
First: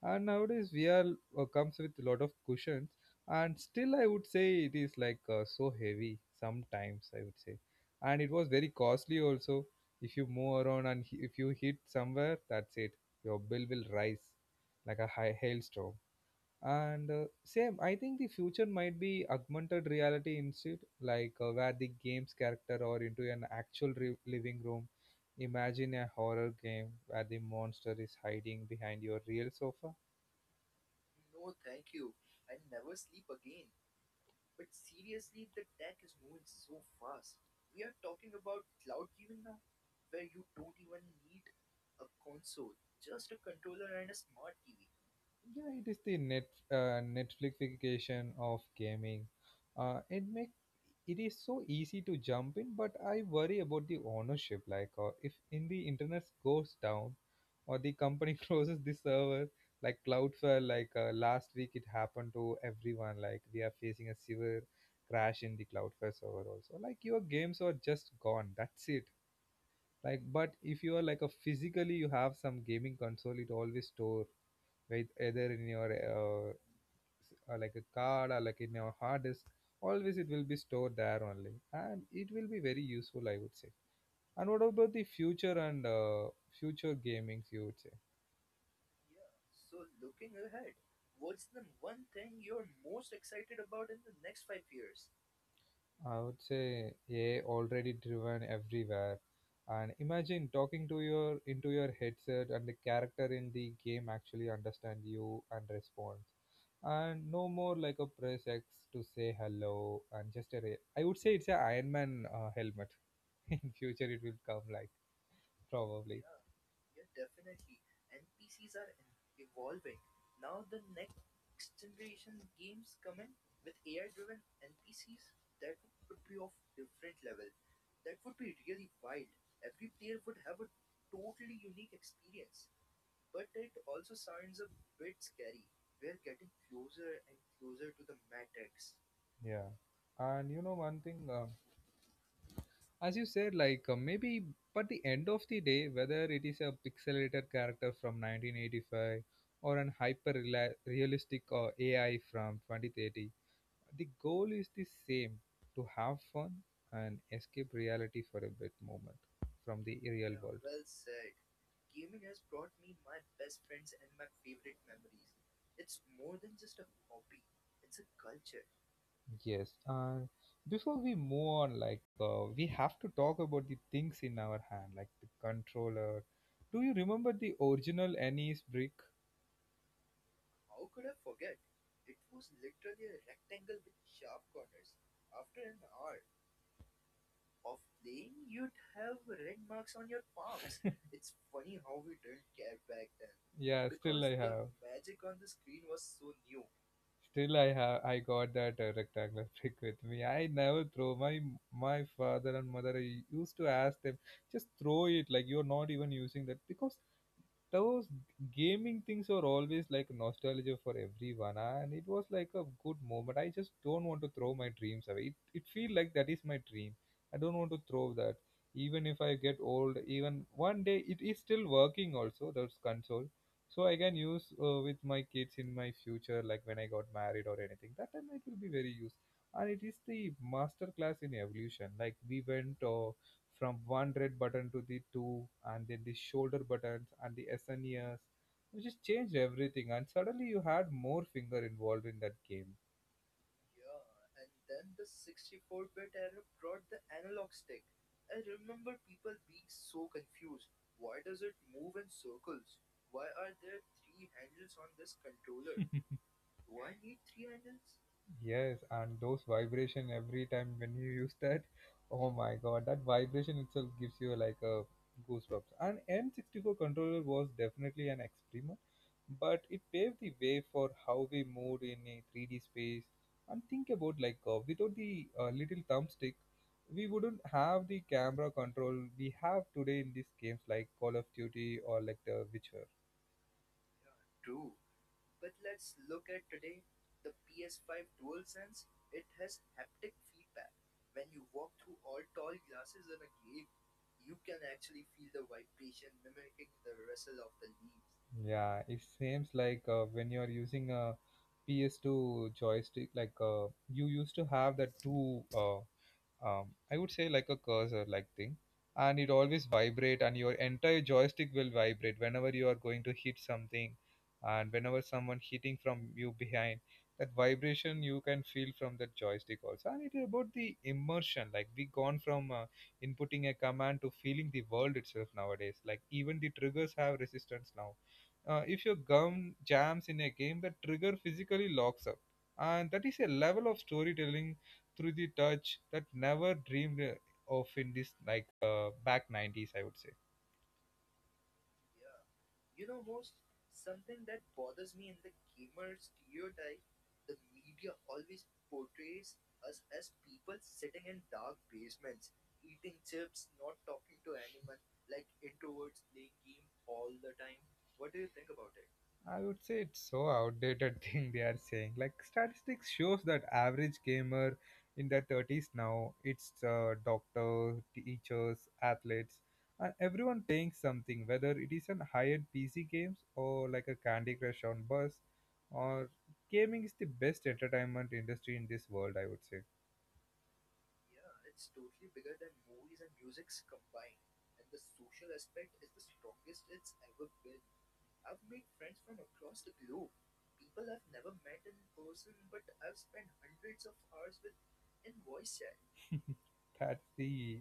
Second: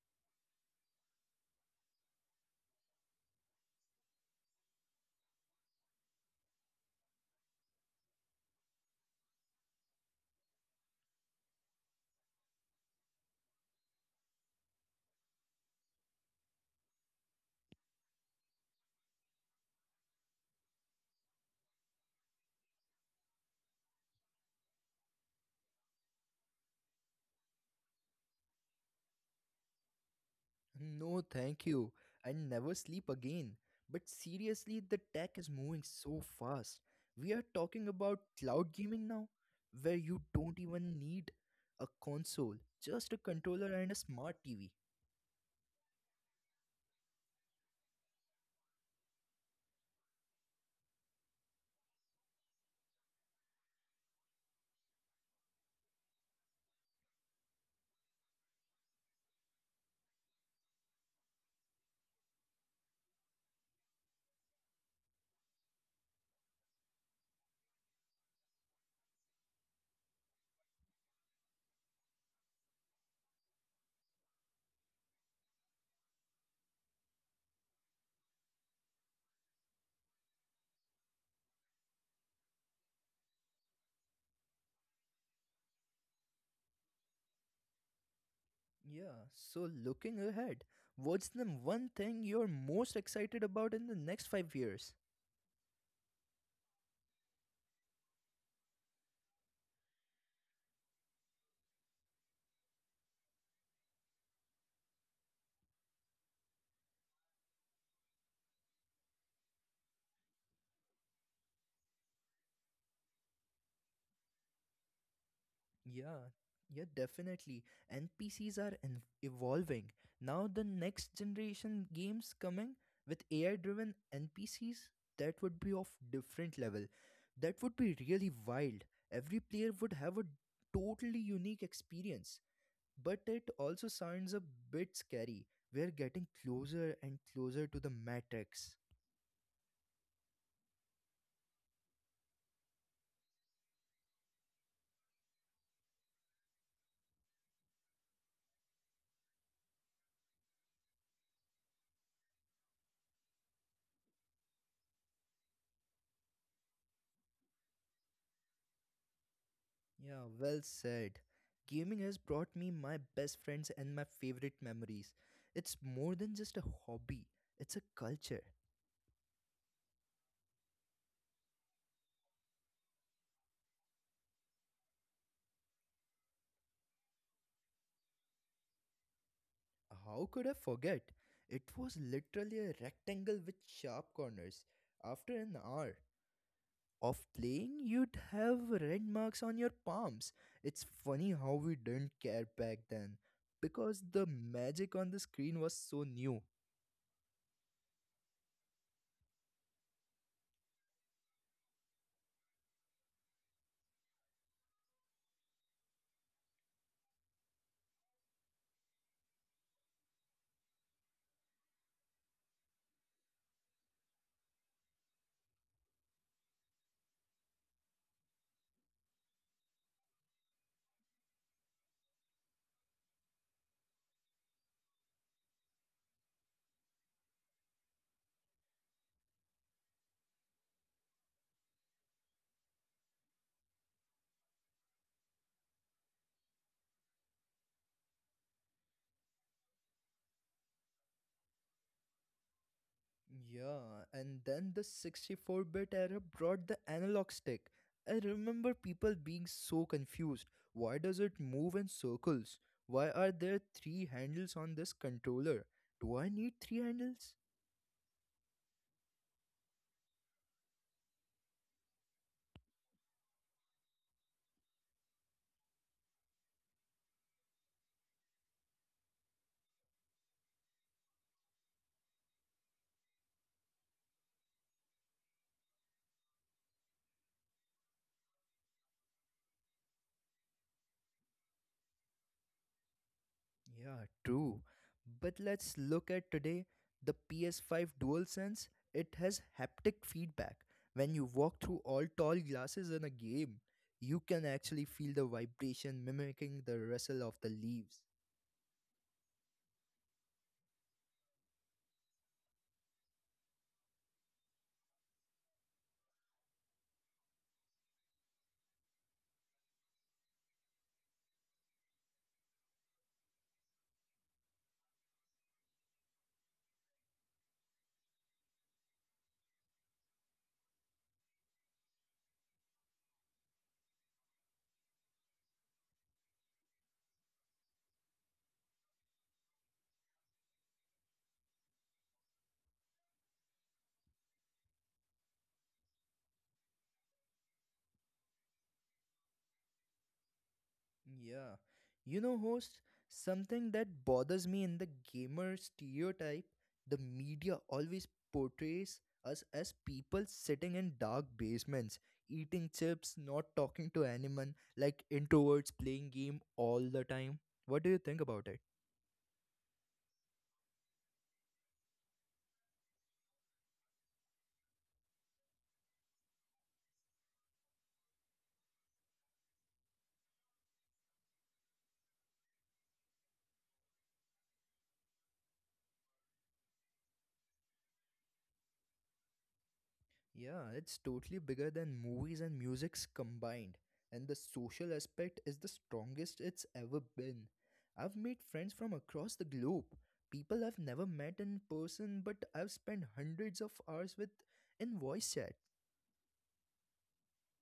A: And nowadays vr uh, comes with a lot of cushions, and still I would say it is like uh, so heavy sometimes, I would say. And it was very costly also. If you move around and hi- if you hit somewhere, that's it, your bill will rise like a high hailstorm. And uh, same, I think the future might be augmented reality instead, like uh, where the game's character or into an actual re- living room. Imagine a horror game where the monster is hiding behind your real sofa.
B: No, thank you. I will never sleep again. But seriously, the tech is moving so fast. We are talking about cloud gaming now, where you don't even need a console, just a controller and a smart T V.
A: Yeah, it is the net uh, Netflixification of gaming. Uh, it make it is so easy to jump in, but I worry about the ownership. Like, uh, if in the internet goes down, or the company closes the server, like Cloudflare, like uh, last week it happened to everyone. Like we are facing a severe crash in the Cloudflare server also. Like your games are just gone. That's it. Like, but if you are like a physically you have some gaming console, it always store with either in your uh, s- uh, like a card or like in your hard disk, always it will be stored there only, and it will be very useful, I would say. And what about the future and uh, future gamings, you would say?
B: Yeah, so looking ahead, what's the one thing you're most excited about in the next five years?
A: I would say A I already driven everywhere, and imagine talking to your into your headset, and the character in the game actually understand you and respond. And no more like a press X to say hello, and just a ra- I would say it's a Iron Man uh, helmet. In future it will come, like,
B: Yeah,
A: probably.
B: yeah, definitely. N P Cs are en- evolving. Now, the next generation games coming with A I driven N P Cs, that would be of different level. That would be really wild. Every player would have a totally unique experience. But it also sounds a bit scary. We're getting closer and closer to the Matrix.
A: Yeah, and you know one thing, uh, as you said like uh, maybe, but the end of the day, whether it is a pixelated character from nineteen eighty-five or an hyper rela- realistic uh, A I from twenty thirty, the goal is the same, to have fun and escape reality for a bit moment from the
B: Yeah,
A: real
B: well
A: world.
B: said. Gaming has brought me my best friends and my favorite memories. It's more than just a hobby, it's a culture.
A: Yes, and before we move on, like uh, we have to talk about the things in our hand, like the controller. Do you remember the original N E S brick?
B: How could I forget? It was literally a rectangle with sharp corners. After an hour of playing, you'd have red marks on your palms. It's funny how we didn't care back then
A: Yeah,
B: because
A: still
B: the
A: I have.
B: magic on the screen was so new.
A: Still I have. I got that uh, rectangular brick with me. I never throw. My my father and mother, I used to ask them, just throw it. Like, you're not even using that, because those gaming things are always like nostalgia for everyone, and it was like a good moment. I just don't want to throw my dreams away, it, it feel like that is my dream. I don't want to throw that. Even if I get old, even one day it is still working also, those console, so I can use uh, with my kids in my future, like when I got married or anything, that time it will be very used. And it is the master class in evolution, like we went uh, from one red button to the two, and then the shoulder buttons and the SN SNES, which just changed everything. And suddenly you had more finger involved in that game.
B: Yeah, and then the sixty-four bit era brought the analog stick. I remember people being so confused. Why does it move in circles? Why are there three handles on this controller? Do I need three handles?
A: Yes, and those vibration every time when you use that, oh my god, that vibration itself gives you like a goosebumps. And N sixty-four controller was definitely an experiment, but it paved the way for how we moved in a three D space. And think about like uh, without the uh, little thumbstick, we wouldn't have the camera control we have today in these games like Call of Duty or like The Witcher.
B: Yeah, true. But let's look at today, the P S five DualSense. It has haptic feedback. When you walk through all tall glasses in a game, you can actually feel the vibration mimicking the rustle of the leaves.
A: Yeah, it seems like uh, when you are using a P S two joystick, like uh, you used to have the two, uh, um, I would say like a cursor like thing, and it always vibrate, and your entire joystick will vibrate whenever you are going to hit something, and whenever someone hitting from you behind, that vibration you can feel from that joystick also. And it is about the immersion, like we gone from uh, inputting a command to feeling the world itself nowadays, like even the triggers have resistance now. Uh, if your gum jams in a game, the trigger physically locks up, and that is a level of storytelling through the touch that never dreamed uh, of in this, like uh, back nineties, I would say.
B: Yeah. You know, host, something that bothers me in the gamer stereotype, the media always portrays us as people sitting in dark basements, eating chips, not talking to anyone, like introverts playing game all the time. What do you think about it?
A: I would say it's so outdated thing they are saying, like statistics shows that average gamer in their thirties now, it's uh, doctors, teachers, athletes, and everyone playing something, whether it is an high-end PC games or like a Candy Crush on bus, or gaming is the best entertainment industry in this world, I would say.
B: Yeah, it's totally bigger than movies and musics combined, and the social aspect is the strongest it's ever been. I've made friends from across the globe, people I've never met in person, but I've spent hundreds of hours with in voice chat.
A: That's the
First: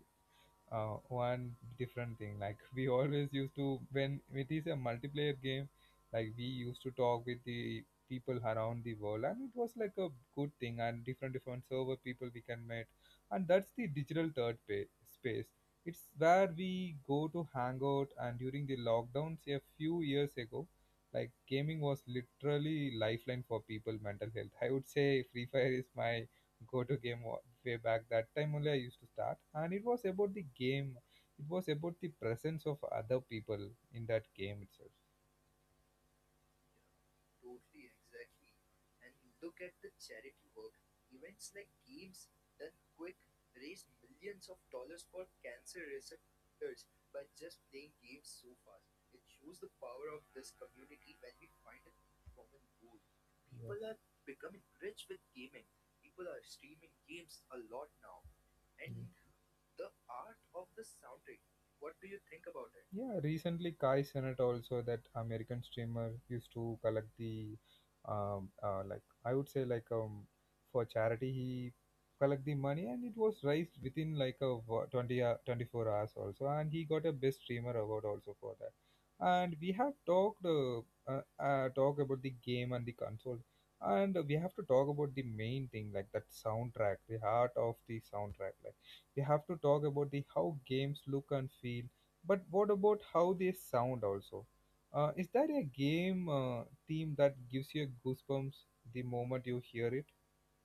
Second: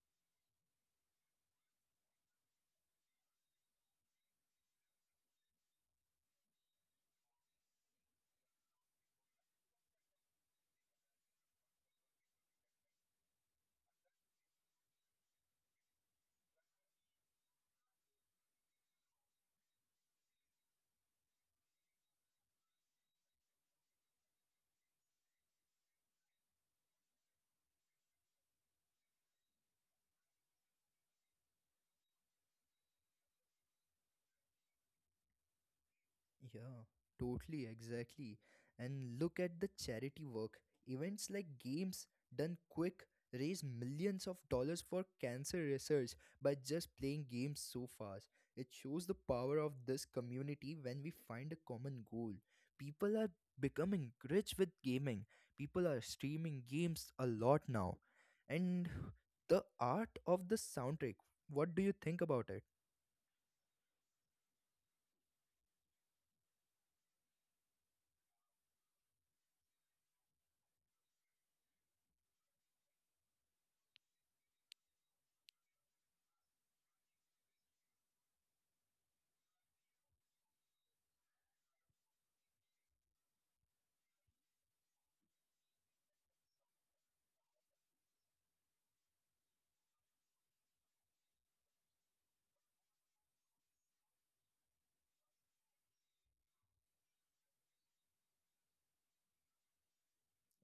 A: uh, one different thing. Like, we always used to, when it is a multiplayer game, like we used to talk with the people around the world, and it was like a good thing. And different different server people we can meet, and that's the digital third pa- space. It's where we go to hang out. And during the lockdowns a few years ago, like gaming was literally lifeline for people mental health. I would say Free Fire is my go-to game, wa- way back that time only I used to start, and it was about the game. It was about the presence of other people in that game itself.
B: Yeah, totally, exactly. And look at the charity work. Events like games done quick raise millions of dollars for cancer research by just playing games so fast. It shows the power of this community when we find a common goal. People are
A: Yeah. Yes.
B: becoming rich with gaming. People are streaming games a lot now. And the art of the soundtrack, what do you think about it?
A: Yeah, recently Kai Cenat also, that American streamer used to collect the um uh, like I would say like um for charity, he collect the money, and it was raised within like a wo- 20 hou- twenty-four hours also, and he got a best streamer award also for that. And we have talked uh, uh, uh, talk about the game and the console, and we have to talk about the main thing, like that soundtrack, the heart of the soundtrack. Like, we have to talk about the how games look and feel, but what about how they sound also? Uh, is there a game uh, theme that gives you goosebumps the moment you hear it?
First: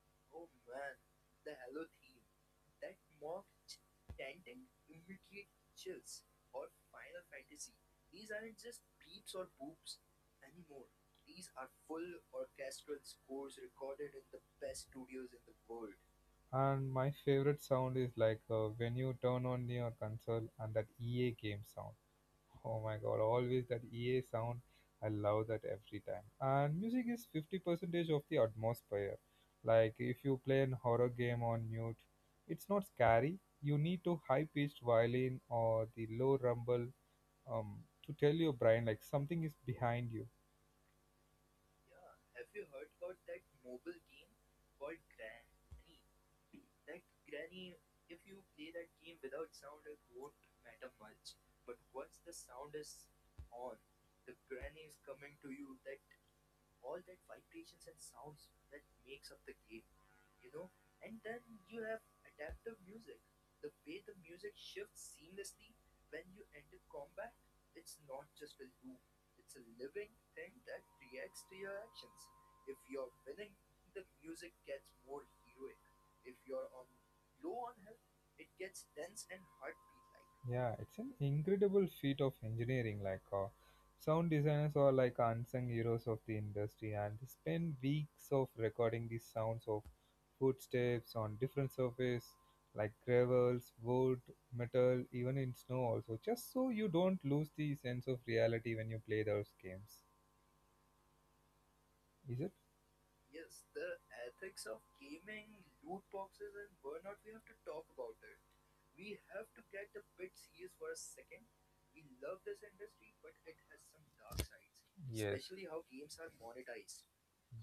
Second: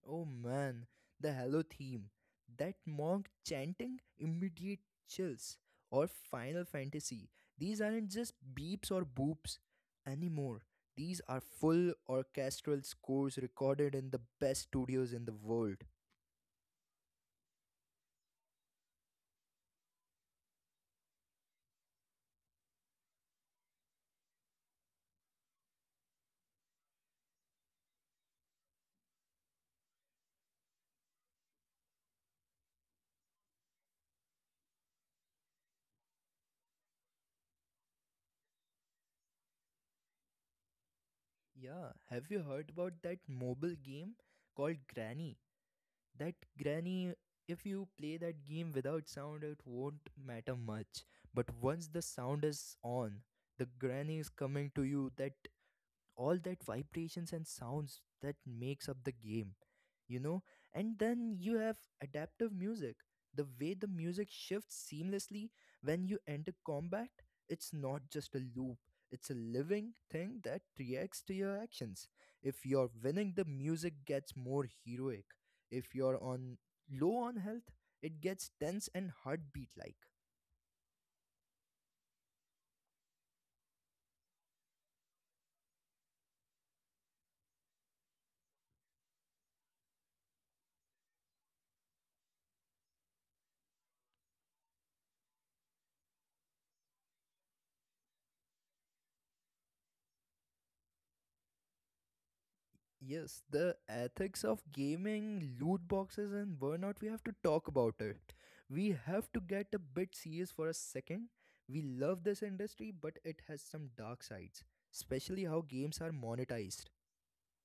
B: Oh man, the Halo theme. That monk chanting immediate chills. Or Final Fantasy. These aren't just beeps or boops anymore. These are full orchestral scores recorded in the best studios in the world.
A: And my favorite sound is like uh, when you turn on your console and that E A game sound. Oh my god, always that E A sound. I love that every time. And music is fifty percent of the atmosphere. Like, if you play an horror game on mute, it's not scary. You need to high pitched violin or the low rumble, um, to tell you, Brian, like something is behind you.
B: Yeah, have you heard about that mobile game called Granny? That Granny, if you play that game without sound, it won't matter much. But once the sound is on, the granny is coming to you, that all that vibrations and sounds that makes up the game, you know. And then you have adaptive music, the way the music shifts seamlessly when you enter combat. It's not just a loop, it's a living thing that reacts to your actions. If you're winning, the music gets more heroic. If you're on low on health, it gets tense and heartbeat like.
A: Yeah, it's an incredible feat of engineering. Like, uh, sound designers are like unsung heroes of the industry, and they spend weeks of recording the sounds of footsteps on different surface, like gravels, wood, metal, even in snow also, just so you don't lose the sense of reality when you play those games. Is it?
B: Yes, the ethics of gaming, loot boxes, and burnout, we have to talk about it. We have to get a bit serious for a second. We love this industry, but it has some dark sides, especially
A: Yes.
B: how games are monetized.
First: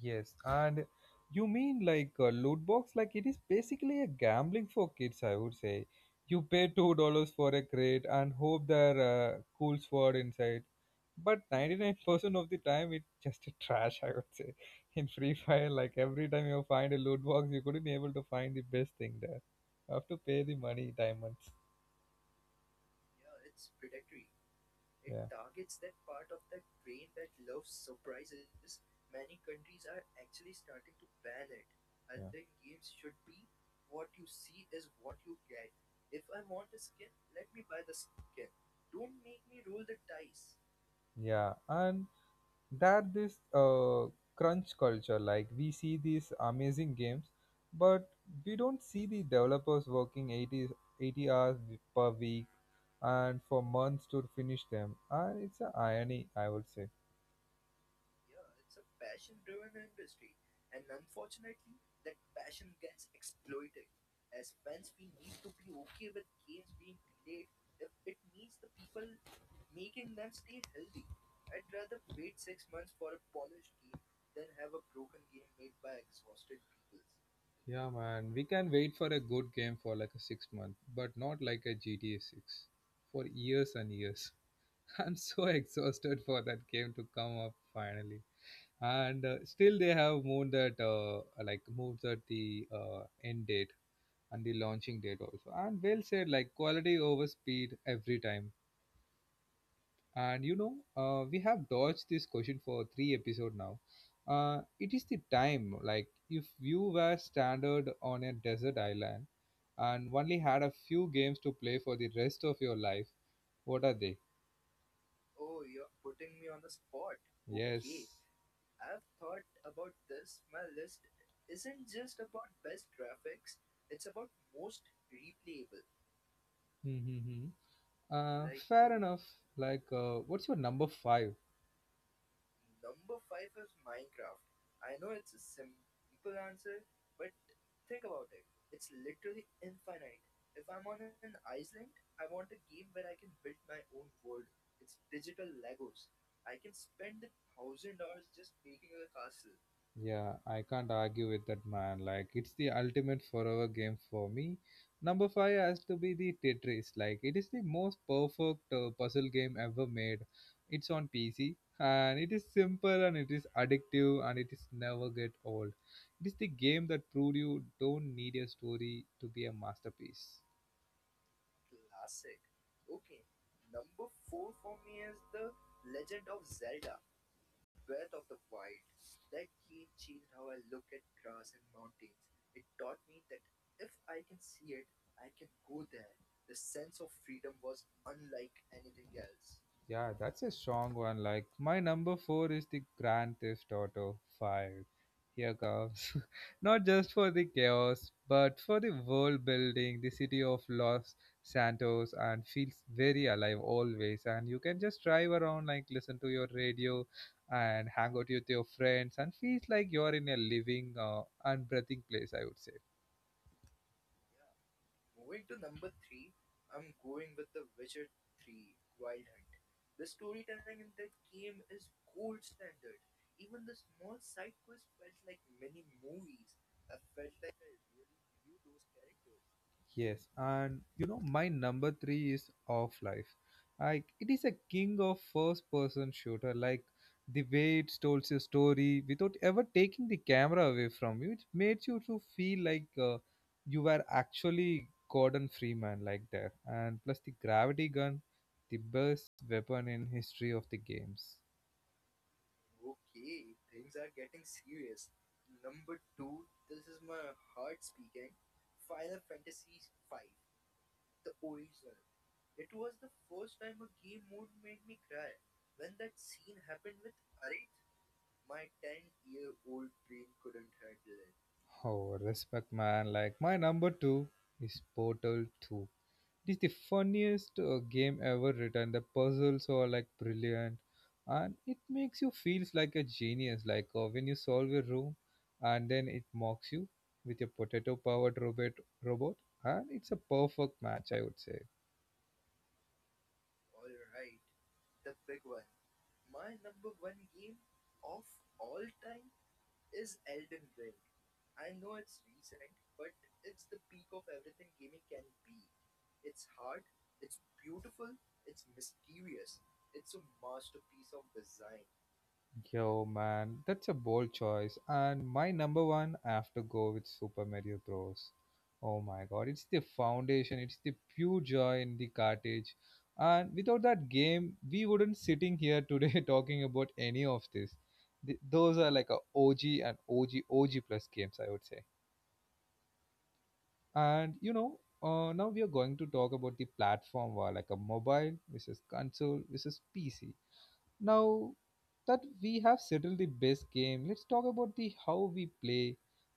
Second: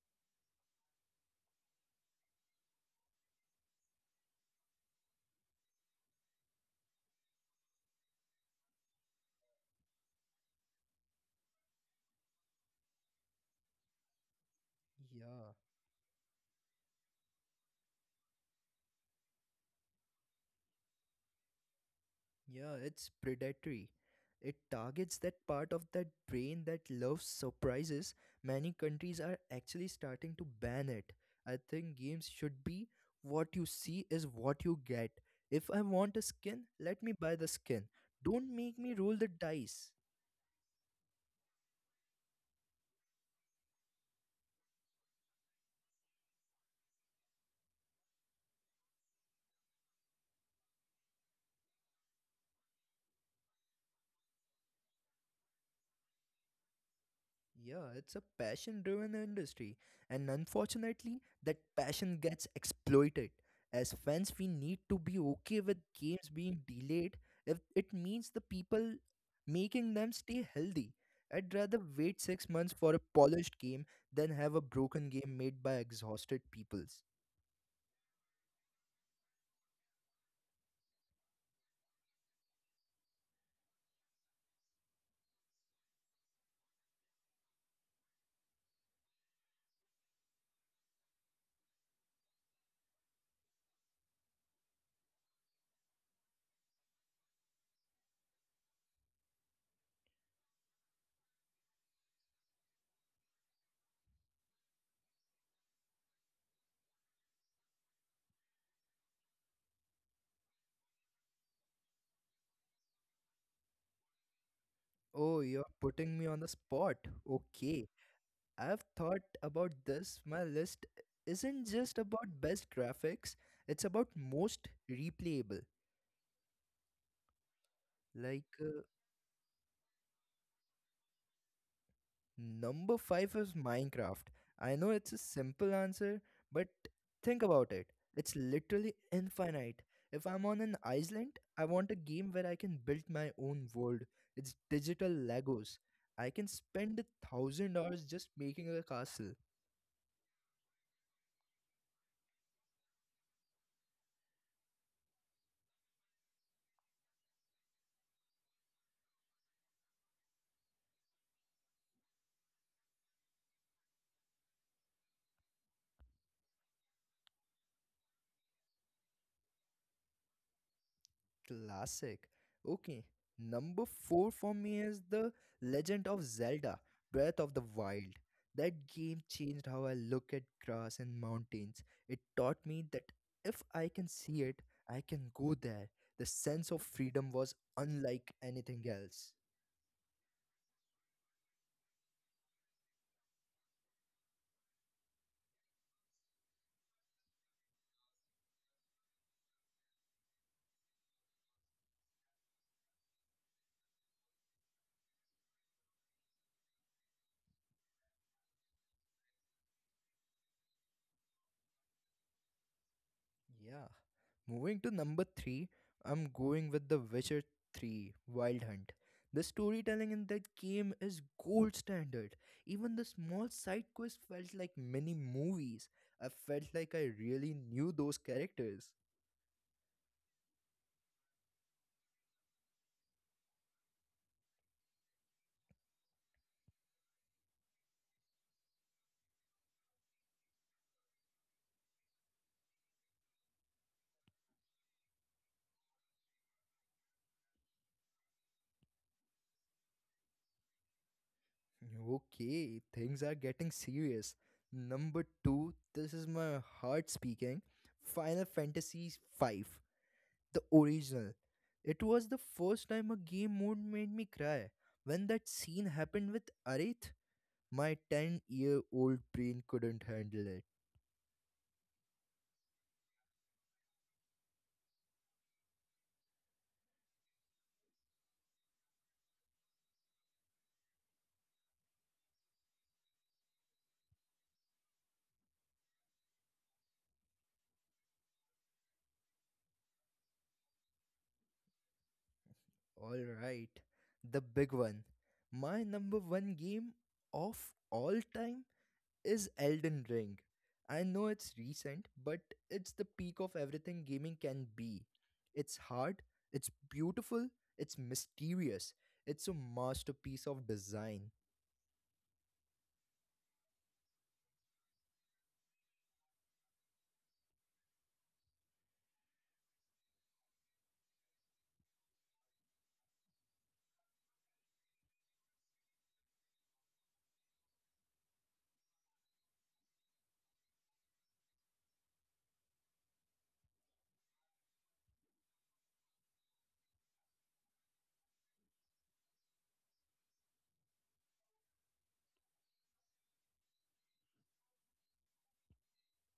A: Yes, and you mean like a loot box? Like, it is basically a gambling for kids, I would say. You pay two dollars for a crate and hope there uh, cool sword inside. But ninety nine percent of the time, it's just a trash, I would say. In Free
B: Yeah.
A: Fire, like every time you find a loot box, you couldn't able to find the best thing there. You have to pay the money, diamonds.
B: Yeah, it's predatory. It targets
A: Yeah,
B: that part of that brain that loves surprises. Many countries are actually starting to ban it. I think games
A: yeah,
B: should be what you see is what you get. If I want a skin, let me buy the skin. Don't make me roll the dice.
A: yeah. And that this uh, crunch culture, like we see these amazing games, but we don't see the developers working eighty eighty hours w- per week and for months to finish them, and it's a irony, I would say.
B: Yeah, it's a passion driven industry, and unfortunately, that passion gets exploited. As fans, we need to be okay with games being delayed if it means the people making them stay healthy. I'd rather wait six months for a polished game than have a broken game made by exhausted peoples.
A: Yeah, man, we can wait for a good game for like a six month, but not like a G T A six for years and years. I'm so exhausted for that game to come up finally, and uh, still they have moved that uh, like moved that the uh, end date, and the launching date also. And well said, like quality over speed every time. And you know, uh, we have dodged this question for three episode now. Uh, it is the time, like if you were stranded on a desert island and only had a few games to play for the rest of your life, what are they?
B: Oh, you're putting me on the spot. Okay,
A: Yes.
B: I've thought about this. My list isn't just about best graphics, it's about most replayable.
A: Mm-hmm.
B: Like
A: Uh,
B: uh,
A: Fair enough. Like, uh, what's your number five?
B: Number five is Minecraft. I know it's a simple answer, but think about it. It's literally infinite. If I'm on an island, I want a game where I can build my own world. It's digital Legos. I can spend a thousand hours just making a castle.
A: Yeah, I can't argue with that, man. Like, it's the ultimate forever game for me. Number five has to be the Tetris. Like, it is the most perfect uh, puzzle game ever made. It's on P C, and it is simple and it is addictive and it is never get old. It is the game that proved you don't need a story to be a masterpiece.
B: Classic. Okay. Number four for me is The Legend of Zelda Breath of the Wild. That game changed how I look at grass and mountains. It taught me that if I can see it, I can go there. The sense of freedom was unlike anything else.
A: Yeah, that's a strong one. Like, my number four is the Grand Theft Auto five. Here comes. Not just for the chaos, but for the world building. The city of Los Santos and feels very alive always. And you can just drive around, like listen to your radio and hang out with your friends, and feels like you're in a living uh, and breathing place, I would say.
B: Yeah. Moving to number three, I'm going with The Witcher three Wild Hunt. The storytelling in that game is gold standard. Even the small side quests felt like mini movies. I felt like I really knew those characters.
A: Yes, and you know my number three is Off Life. Like, it is a king of first-person shooter. Like, the way it told your story without ever taking the camera away from you, it made you to feel like uh, you were actually Gordon Freeman like that. And plus the gravity gun, the best weapon in history of the games.
B: Okay, things are getting serious. Number two, this is my heart speaking Final Fantasy V. the original. It was the first time a game mode made me cry. When that scene happened with Arith, my ten year old brain couldn't handle it.
A: Oh, respect, man! Like, my number two is Portal Two. It is the funniest uh, game ever written. The puzzles are like brilliant, and it makes you feel like a genius. Like, uh, when you solve a room, and then it mocks you with a potato-powered robot, Robot, and it's a perfect match, I would say.
B: Alright, the big one. My number one game of all time is Elden Ring. I know it's recent, but it's the peak of everything gaming can be. It's hard, it's beautiful, it's mysterious, it's a masterpiece of design.
A: Yo, man, that's a bold choice. And my number one, I have to go with Super Mario Bros. Oh my god, it's the foundation, it's the pure joy in the cartridge. And without that game, we wouldn't sitting here today talking about any of this. Th- those are like a O G and OG O G plus games, I would say. And you know, uh, now we are going to talk about the platform war, like a mobile versus console versus P C. Now that we have settled the base game, let's talk about the how we play.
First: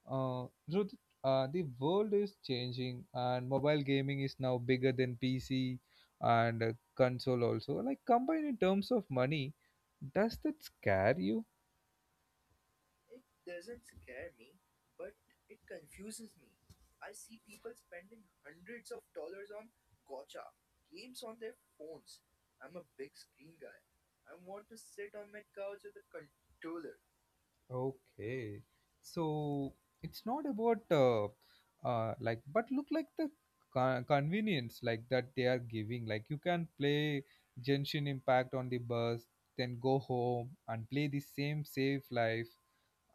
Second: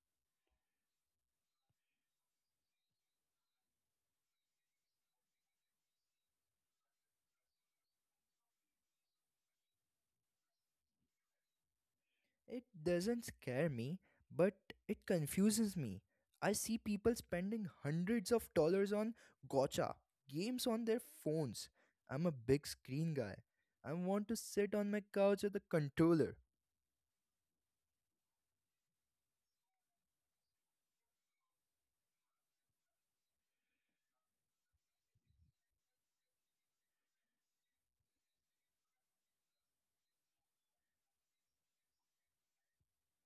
A: Uh, Ruth, uh, the world is changing, and mobile gaming is now bigger than P C and uh, console also, like combined in terms of money. Does that scare you?
B: It doesn't scare me, but it confuses me. I see people spending hundreds of dollars on gotcha games on their phones. I'm a big screen guy. I want to sit on my couch with a controller.
A: Okay, so it's not about uh, uh, like, but look, like the con- convenience, like that they are giving. Like, you can play Genshin Impact on the bus, then go home and play the same safe life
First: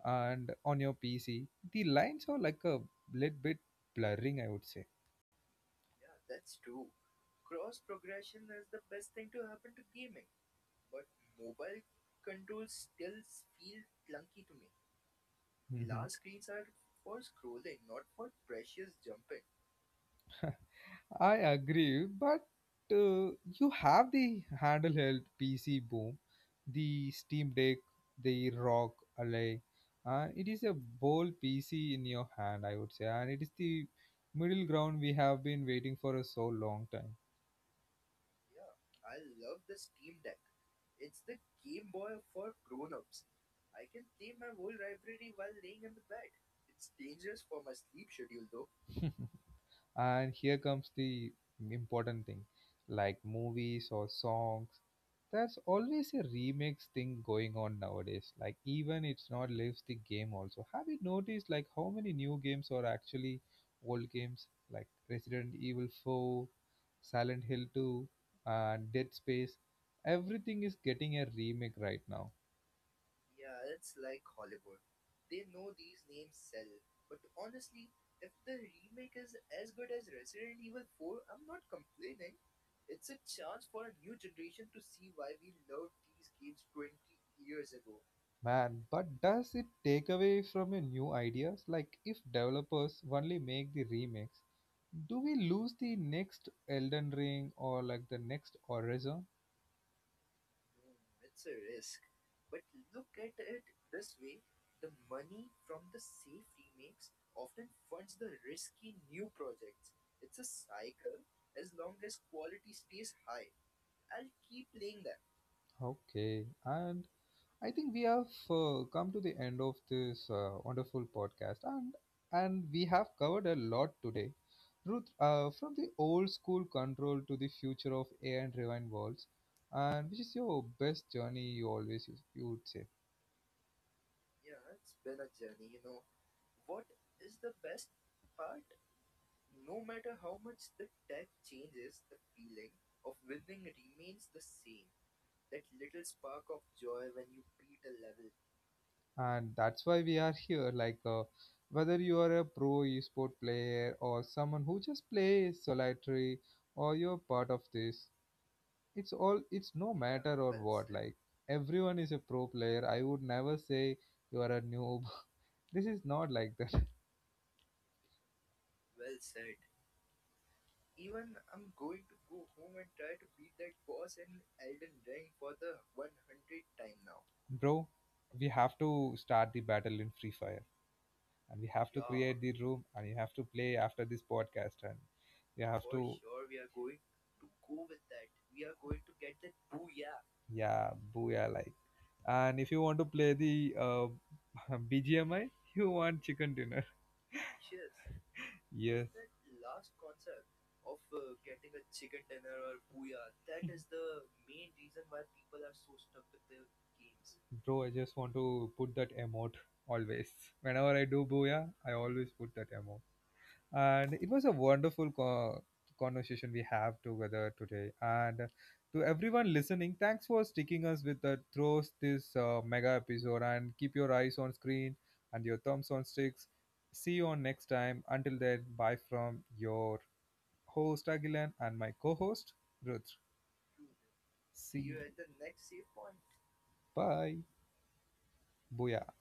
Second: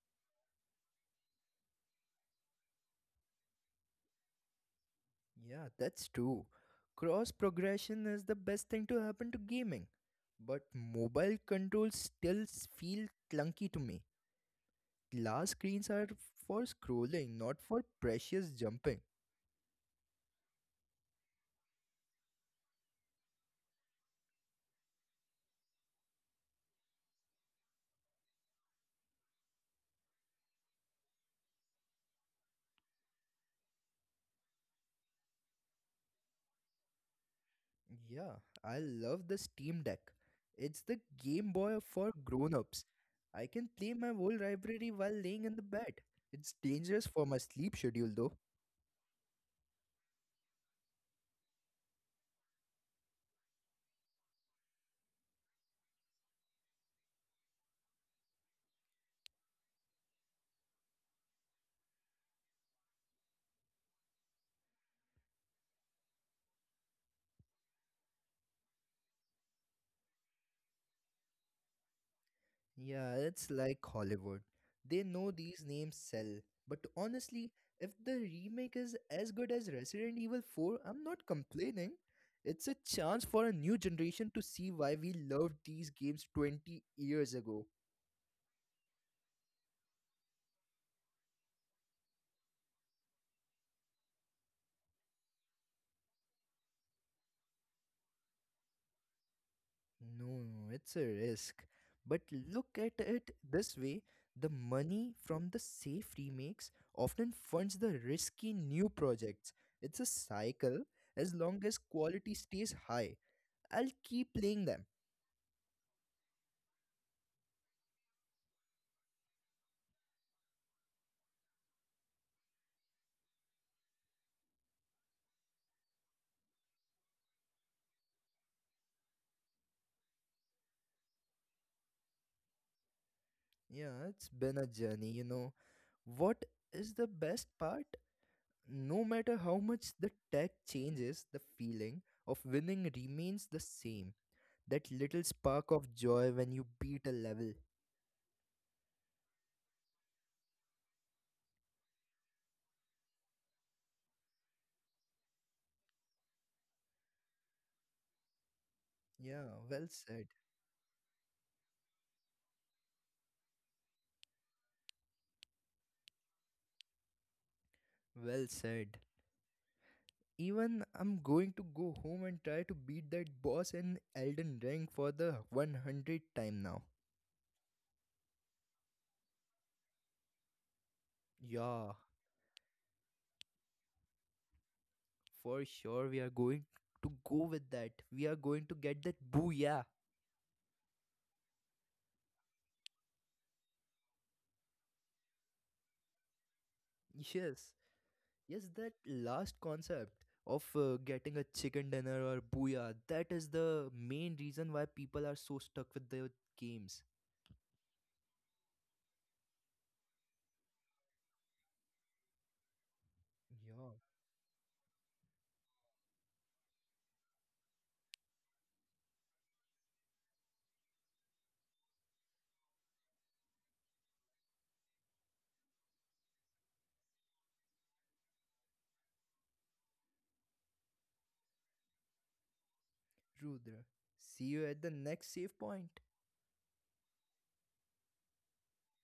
A: and on your P C. The lines are like a little bit blurring, I would say.
B: Yeah, that's true. Cross progression is the best thing to happen to gaming. But mobile controls still s- feel clunky to me. Glass screens are for scrolling, not for precious jumping.
A: Are I agree, but uh, you have the handle held P C boom, the Steam Deck, the Rock Ally. Uh, it is a bold P C in your hand, I would say, and it is the middle ground we have been waiting for a so long time.
B: Yeah, I love the Steam Deck. It's the Game Boy for grown-ups. I can play my whole library while laying in the bed. It's dangerous for my sleep schedule though.
A: And here comes the important thing, like movies or songs, there's always a remix thing going on nowadays. Like, even it's not lives the game, also. Have you noticed like how many new games are actually old games like Resident Evil four, Silent Hill two, and Dead Space? Everything is getting a remake right now.
B: Yeah, it's like Hollywood. They know these names sell. But honestly, if the remake is as good as Resident Evil four, I'm not complaining. It's a chance for a new generation to see why we loved these games twenty years ago.
A: Man, but does it take away from your new ideas? Like, if developers only make the remakes, do we lose the next Elden Ring or like the next Horizon?
B: No, it's a risk. But look at it this way, the money from the safe remakes often funds the risky new projects. It's a cycle as long as quality stays high. I'll keep playing them.
A: Okay, and I think we have uh, come to the end of this uh, wonderful podcast, and and we have covered a lot today. Ruth, uh, from the old school control to the future of A I and driven worlds, and which is your best journey you always use, you would say?
B: Yeah, it's been a journey, you know. What is the best part? No matter how much the tech changes, the feeling of winning remains the same. That little spark of joy when you beat a level.
A: And that's why we are here, like uh, whether you are a pro esport player or someone who just plays solitary, or you're part of this, it's all,
B: Yeah,
A: it's no
B: well
A: matter
B: said.
A: or what, like, everyone is a pro player, I would never say you are a noob. This is not like that.
B: Well said. Even I'm going to go home and try to beat that boss in Elden Ring for the hundredth time now.
A: Bro, we have to start the battle in Free Fire, and we have to
B: Yeah,
A: create the room, and you have to play after this podcast, and you have
B: for
A: to.
B: sure we are going to go with that. We are going to get that booyah.
A: Yeah, booyah like. And if you want to play the uh, B G M I, you want chicken dinner.
B: Yes. Yes,
A: Yes.
B: that last concept of uh, getting a chicken dinner or booyah, that is the main reason why people are so stuck with their games.
A: Bro, I just want to put that emote always. Whenever I do booyah, I always put that emote.
B: Yeah,
A: And it was a wonderful co- conversation we have together today. And to everyone listening, thanks for sticking us with the through this uh, mega episode. And keep your eyes on screen and your thumbs on sticks. See you on next time. Until then, bye from your host Agilan and my co-host Rudra.
B: Rudra. See
A: See
B: you
A: you
B: at the
A: at the
B: next
A: next
B: save
A: save
B: point.
A: point. Bye. Booyah.